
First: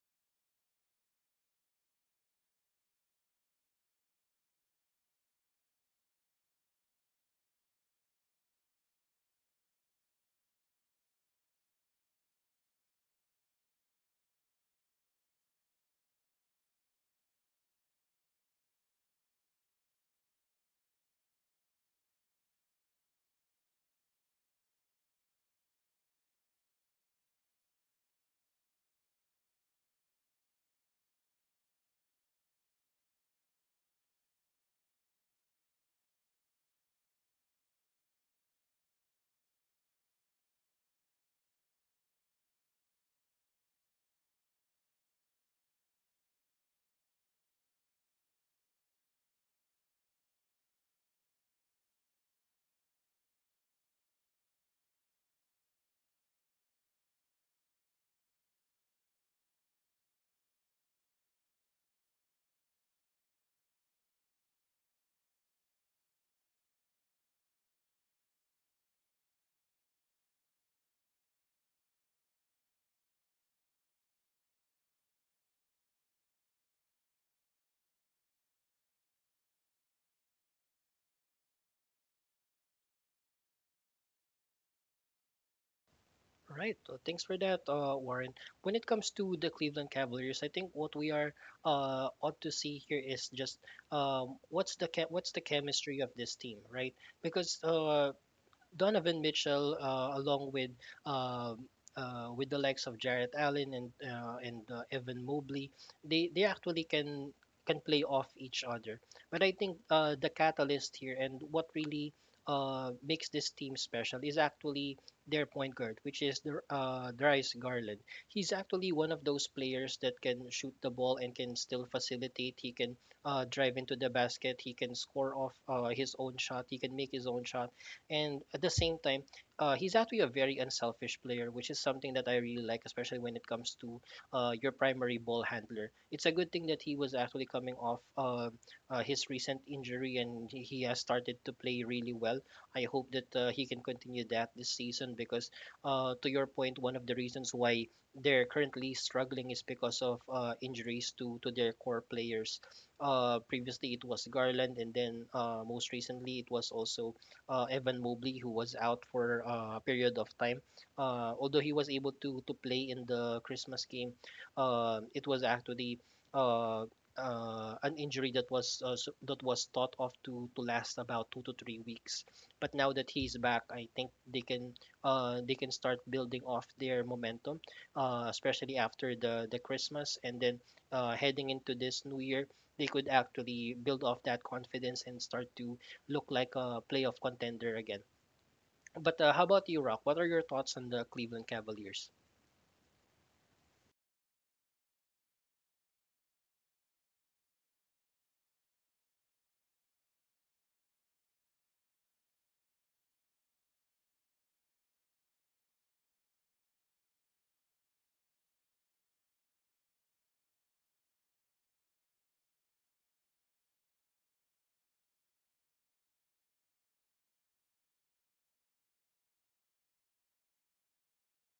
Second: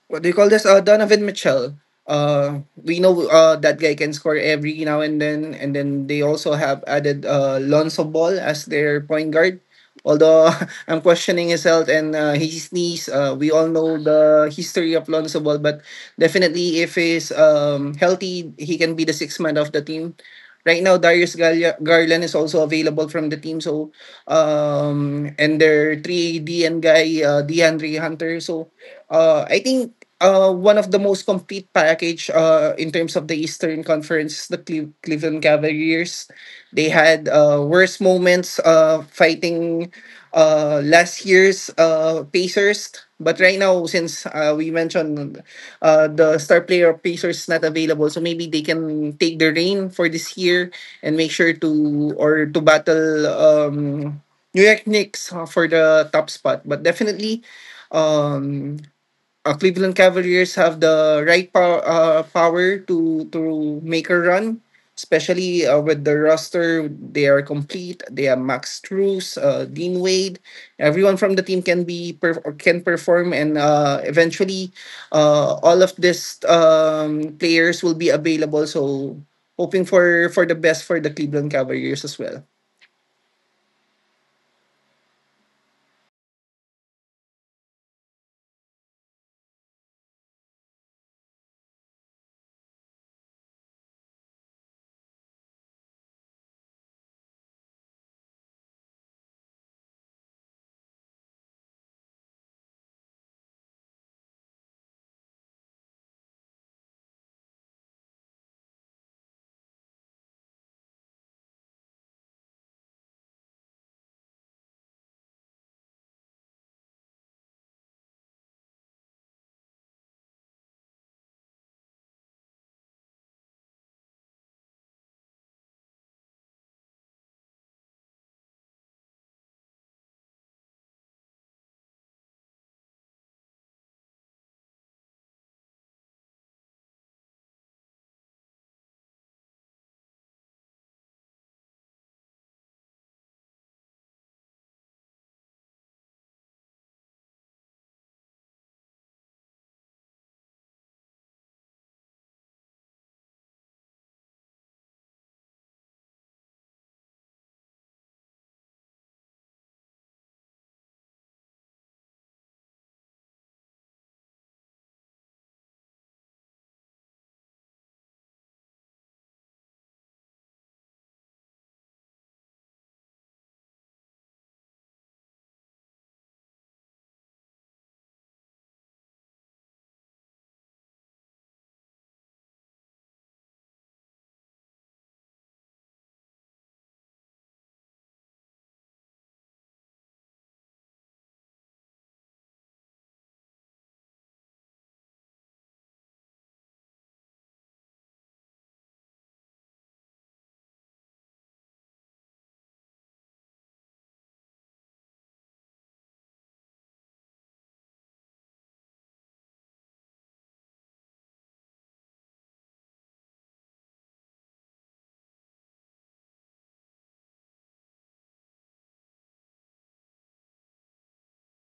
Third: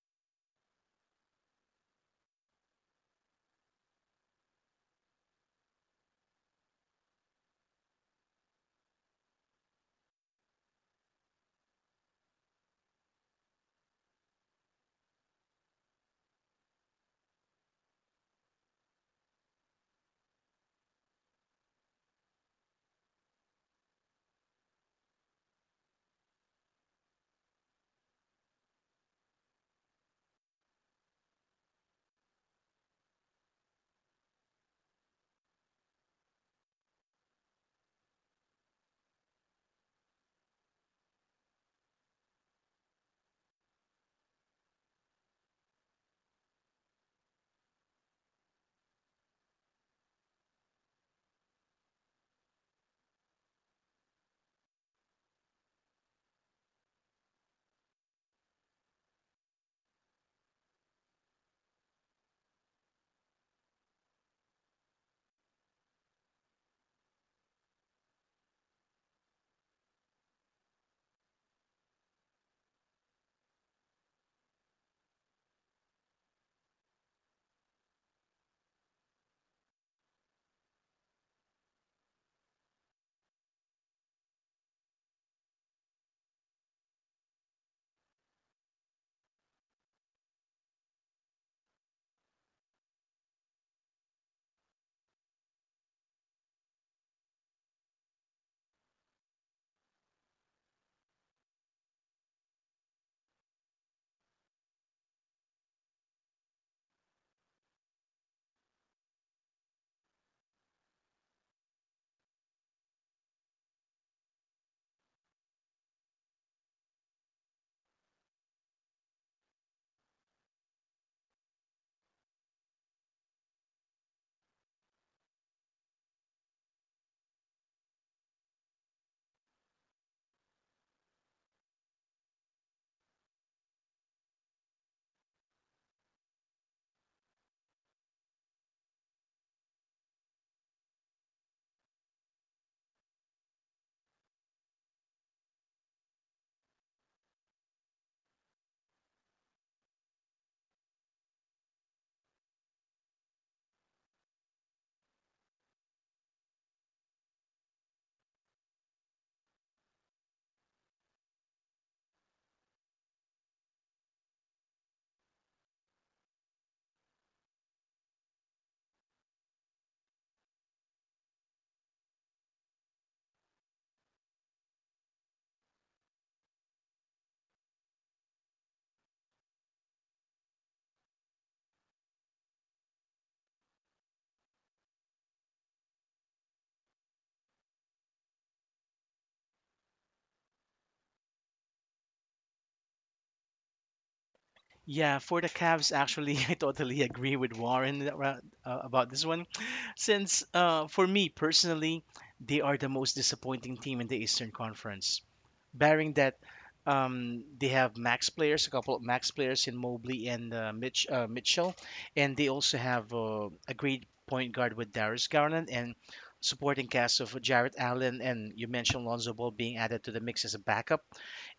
[SPEAKER 3] what do you call this? Uh, Donovan Mitchell. Uh, we know uh, that guy can score every now and then, and then they also have added uh, Lonzo Ball as their point guard. Although I'm questioning his health and uh, his knees, uh, we all know the history of Lonzo Ball, but definitely if he's um, healthy, he can be the sixth man of the team. Right now, Darius Garla- Garland is also available from the team, so um, and their three D N guy, uh, DeAndre Hunter, so. Uh, I think uh, one of the most complete package uh, in terms of the Eastern Conference, the Cle- Cleveland Cavaliers, they had uh, worst moments uh, fighting uh, last year's uh, Pacers. But right now, since uh, we mentioned uh, the star player of Pacers not available, so maybe they can take the reign for this year and make sure to or to battle um, New York Knicks uh, for the top spot. But definitely, um uh, Cleveland Cavaliers have the right pow- uh, power to to make a run, especially uh, with the roster. They are complete. They have Max Strus, uh, Dean Wade. Everyone from the team can be per- or can perform, and uh, eventually, uh, all of these um, players will be available. So hoping for for the best for the Cleveland Cavaliers as well.
[SPEAKER 1] All right. Uh, thanks for that, uh, Warren. When it comes to the Cleveland Cavaliers, I think what we are uh, ought to see here is just um, what's the che- what's the chemistry of this team, right? Because uh, Donovan Mitchell, uh, along with um uh, with the likes of Jarrett Allen and uh, and uh, Evan Mobley, they they actually can can play off each other. But I think uh, the catalyst here and what really uh, makes this team special is actually their point guard, which is the uh, Darius Garland. He's actually one of those players that can shoot the ball and can still facilitate. He can uh, drive into the basket. He can score off uh, his own shot. He can make his own shot, and at the same time, uh, he's actually a very unselfish player, which is something that I really like, especially when it comes to uh, your primary ball handler. It's a good thing that he was actually coming off uh, uh, his recent injury, and he he has started to play really well. I hope that uh, he can continue that this season because, uh, to your point, one of the reasons why they're currently struggling is because of uh, injuries to, to their core players. Uh, previously, it was Garland, and then uh, most recently, it was also uh, Evan Mobley, who was out for uh, a period of time. Uh, although he was able to to play in the Christmas game, uh, it was actually uh, uh, an injury that was uh, s- that was thought of to to last about two to three weeks. But now that he's back, I think they can uh, they can start building off their momentum, uh, especially after the the Christmas, and then uh, heading into this new year. They could actually build off that confidence and start to look like a playoff contender again. But uh, how about you, Rock? What are your thoughts on the Cleveland Cavaliers?
[SPEAKER 2] Yeah, for the Cavs, actually, I totally agree with Warren ar- uh, about this one, since uh, for me personally, they are the most disappointing team in the Eastern Conference, bearing that um, they have max players, a couple of max players in Mobley and uh, Mitch uh, Mitchell, and they also have uh, a great point guard with Darius Garland and supporting cast of Jarrett Allen, and you mentioned Lonzo Ball being added to the mix as a backup.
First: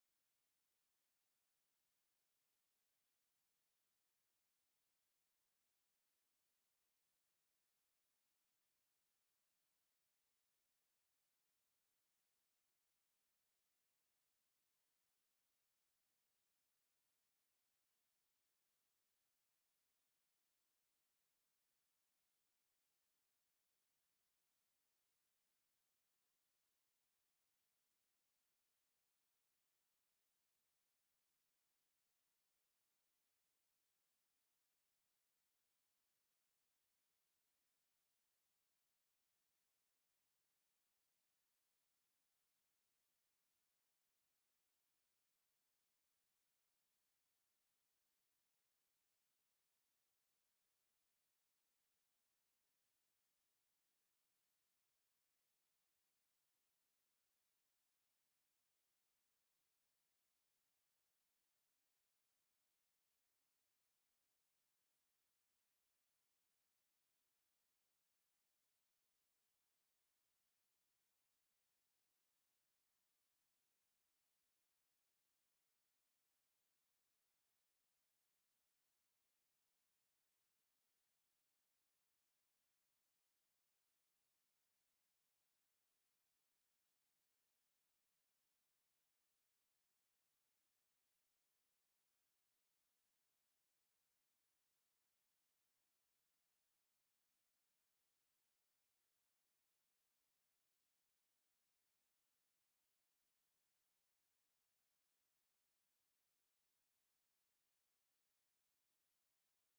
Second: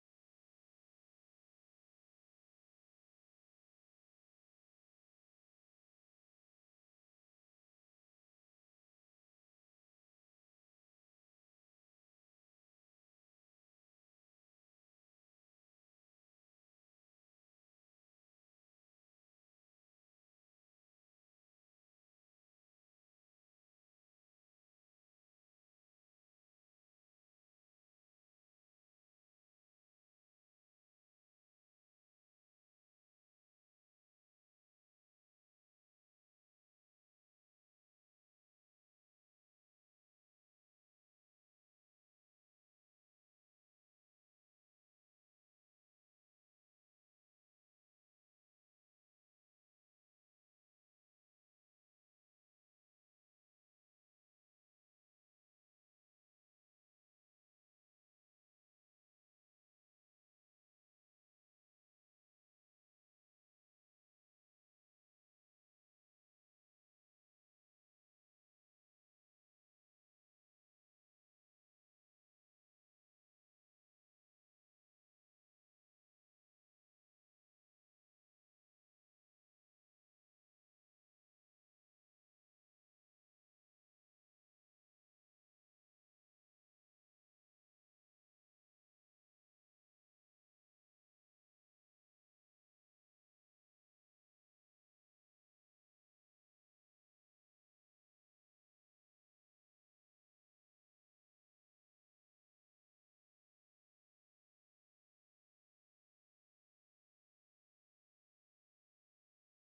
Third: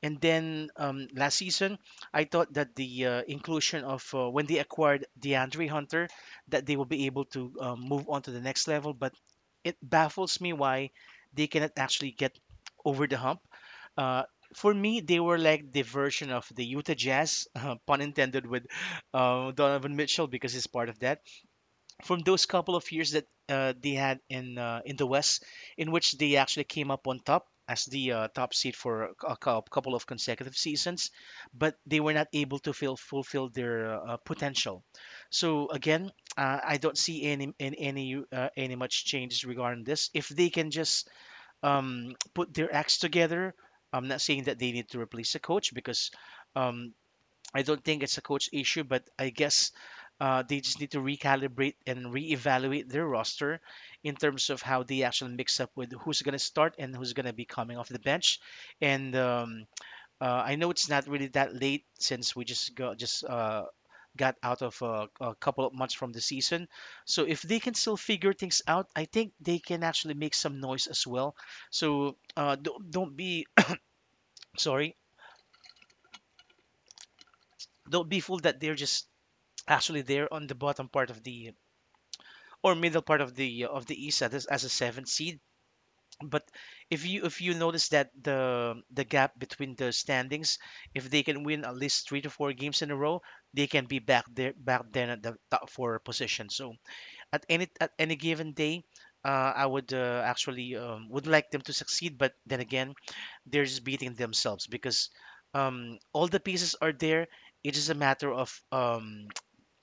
[SPEAKER 2] And then um, last season, I thought that the uh, inclusion of uh, when they acquired DeAndre Hunter, that they will be able to uh, move on to the next level. But it baffles me why they cannot actually get over the hump. uh, for me, they were like the version of the Utah Jazz, uh, pun intended, with uh, Donovan Mitchell, because he's part of that. From those couple of years that uh, they had in uh, in the West, in which they actually came up on top as the uh, top seed for a cou- cou- couple of consecutive seasons, but they were not able to fill, fulfill their uh, potential. So again, uh, I don't see any in- any uh, any much changes regarding this. If they can just um, put their acts together. I'm not saying that they need to replace a coach because um, I don't think it's a coach issue, but I guess uh, they just need to recalibrate and reevaluate their roster in terms of how they actually mix up with who's going to start and who's going to be coming off the bench. And um, uh, I know it's not really that late since we just got just uh, got out of a, a couple of months from the season. So if they can still figure things out, I think they can actually make some noise as well. So uh, don't don't be sorry, don't be fooled that they're just actually there on the bottom part of the or middle part of the uh, of the East as, as a seventh seed. But if you if you notice that the the gap between the standings, if they can win at least three to four games in a row, they can be back there back then at the top four position. So at any at any given day, uh, I would uh, actually um, would like them to succeed, but then again, they're just beating themselves because um, all the pieces are there. It's just a matter of um,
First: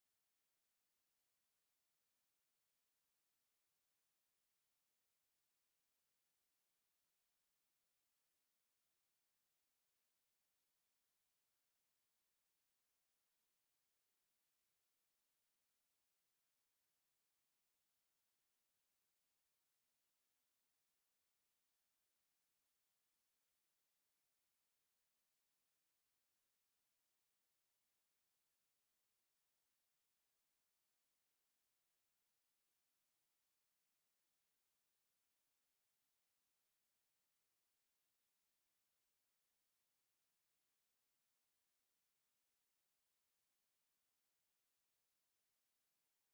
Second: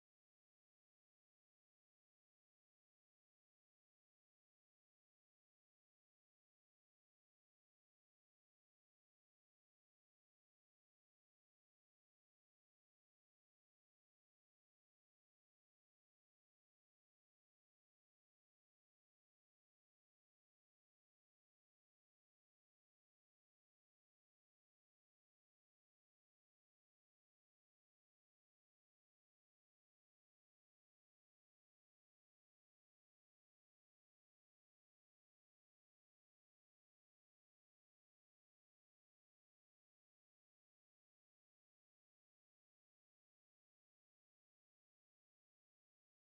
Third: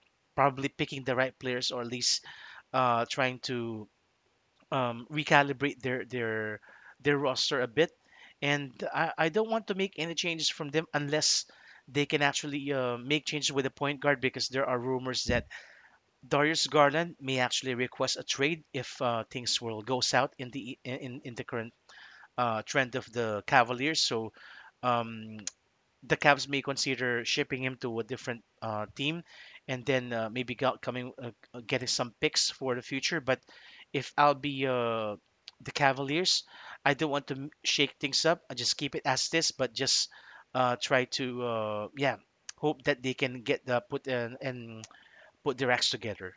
[SPEAKER 2] probably picking the right players or at least uh, trying to um, recalibrate their their their roster a bit, and I, I don't want to make any changes from them unless they can actually uh, make changes with the point guard, because there are rumors that Darius Garland may actually request a trade if uh, things will goes out in the in in the current uh, trend of the Cavaliers. So. Um, the Cavs may consider shipping him to a different uh, team, and then uh, maybe got coming uh, uh, getting some picks for the future. But if I'll be uh, the Cavaliers, I don't want to m- shake things up. I just keep it as this, but just uh, try to uh, yeah, hope that they can get the put and, and put their acts together.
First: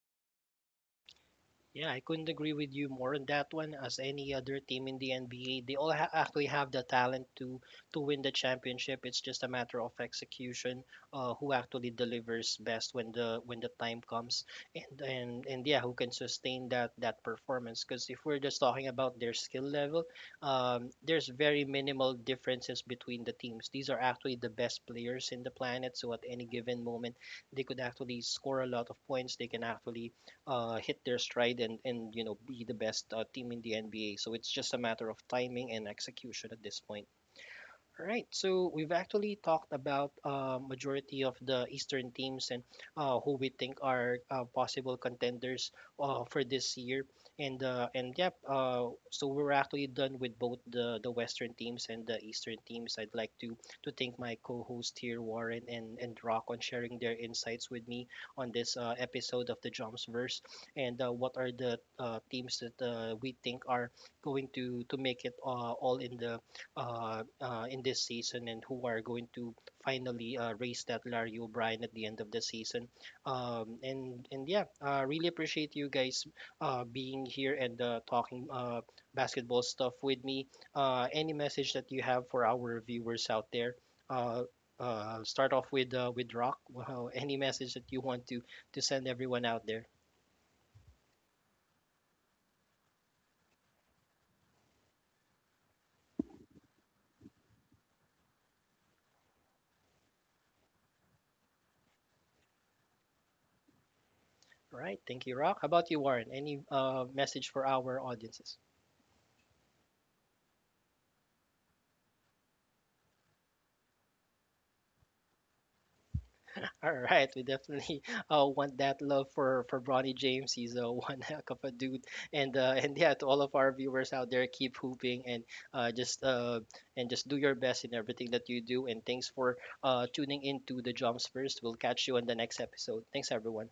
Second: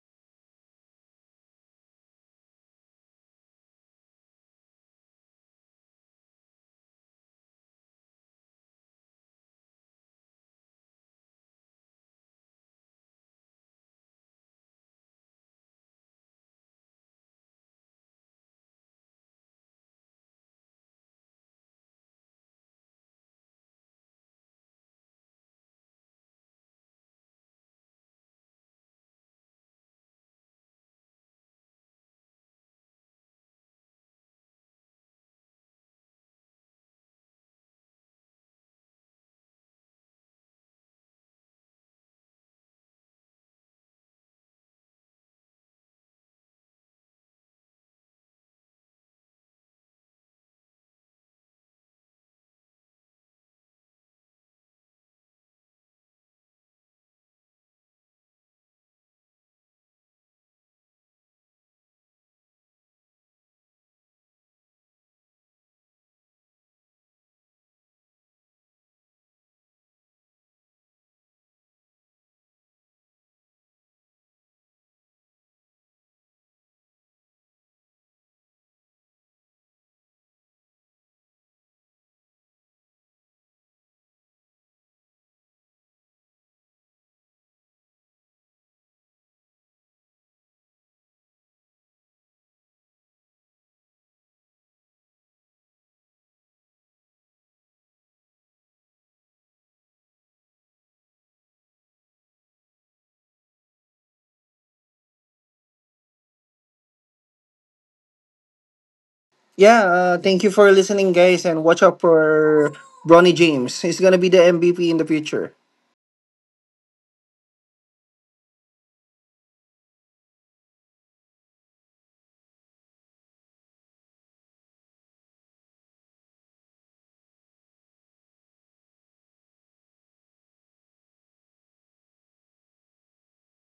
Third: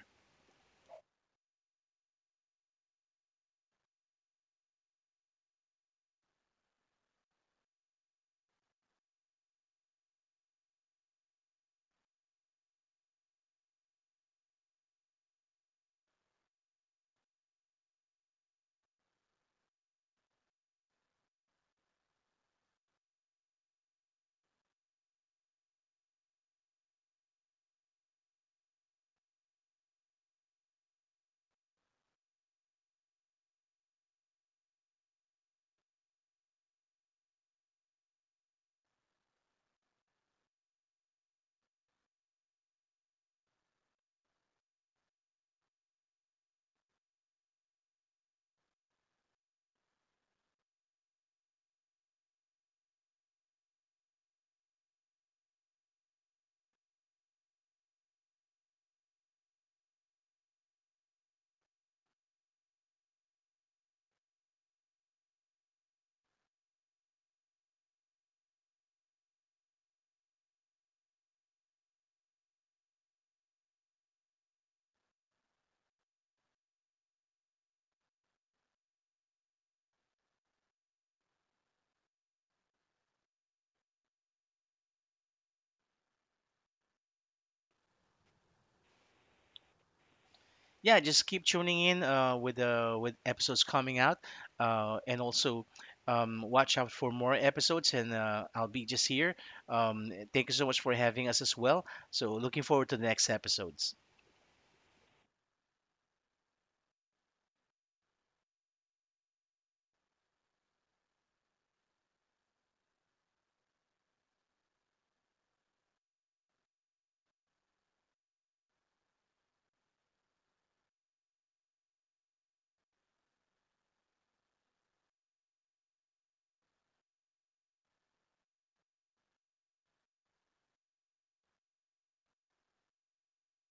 [SPEAKER 1] Yeah, I couldn't agree with you more on that one. As any other team in the N B A, they all ha- actually have the talent to to win the championship. It's just a matter of execution, uh, who actually delivers best when the when the time comes, and and and yeah, who can sustain that that performance? Because if we're just talking about their skill level, um, there's very minimal differences between the teams. These are actually the best players in the planet. So at any given moment, they could actually score a lot of points. They can actually uh, hit their stride, and and you know be the best uh, team in the N B A. So it's just a matter of timing and execution at this point. All right, so we've actually talked about uh, majority of the Eastern teams and uh, who we think are uh, possible contenders uh, for this year, and uh, and yep, uh, so we're actually done with both the the Western teams and the Eastern teams. I'd like to to thank my co-host here, Warren and and Rock, on sharing their insights with me on this uh, episode of the Jumpsverse, and uh, what are the uh, teams that uh, we think are going to to make it uh, all in the uh, uh, in this season and who are going to finally uh, race that Larry O'Brien at the end of the season. Um, and and yeah, uh, really appreciate you guys uh, being here and uh, talking uh, basketball stuff with me. Uh, any message that you have for our viewers out there? Uh, uh, Start off with uh, with Rock. Wow, any message that you want to to send everyone out there?
[SPEAKER 2] Yeah, just keep tuning in uh, with uh, with episodes coming out, uh, and also um, watch out for more episodes, and uh, I'll be just here. Um, thank you so much for having us as well, so looking forward to the next episodes.
[SPEAKER 1] All right, thank you, Rock. How about you, Warren? Any uh, message for our audiences?
[SPEAKER 3] Yeah, uh, thank you for listening, guys, and watch out for Bronny James. He's gonna be the M V P in the future.
[SPEAKER 1] All right, we definitely uh, want that love for for Bronny James. He's a one heck of a dude, and uh, and yeah, to all of our viewers out there, keep hooping and uh, just uh, and just do your best in everything that you do. And thanks for uh, tuning in to the Jumps First. We'll catch you on the next episode. Thanks, everyone.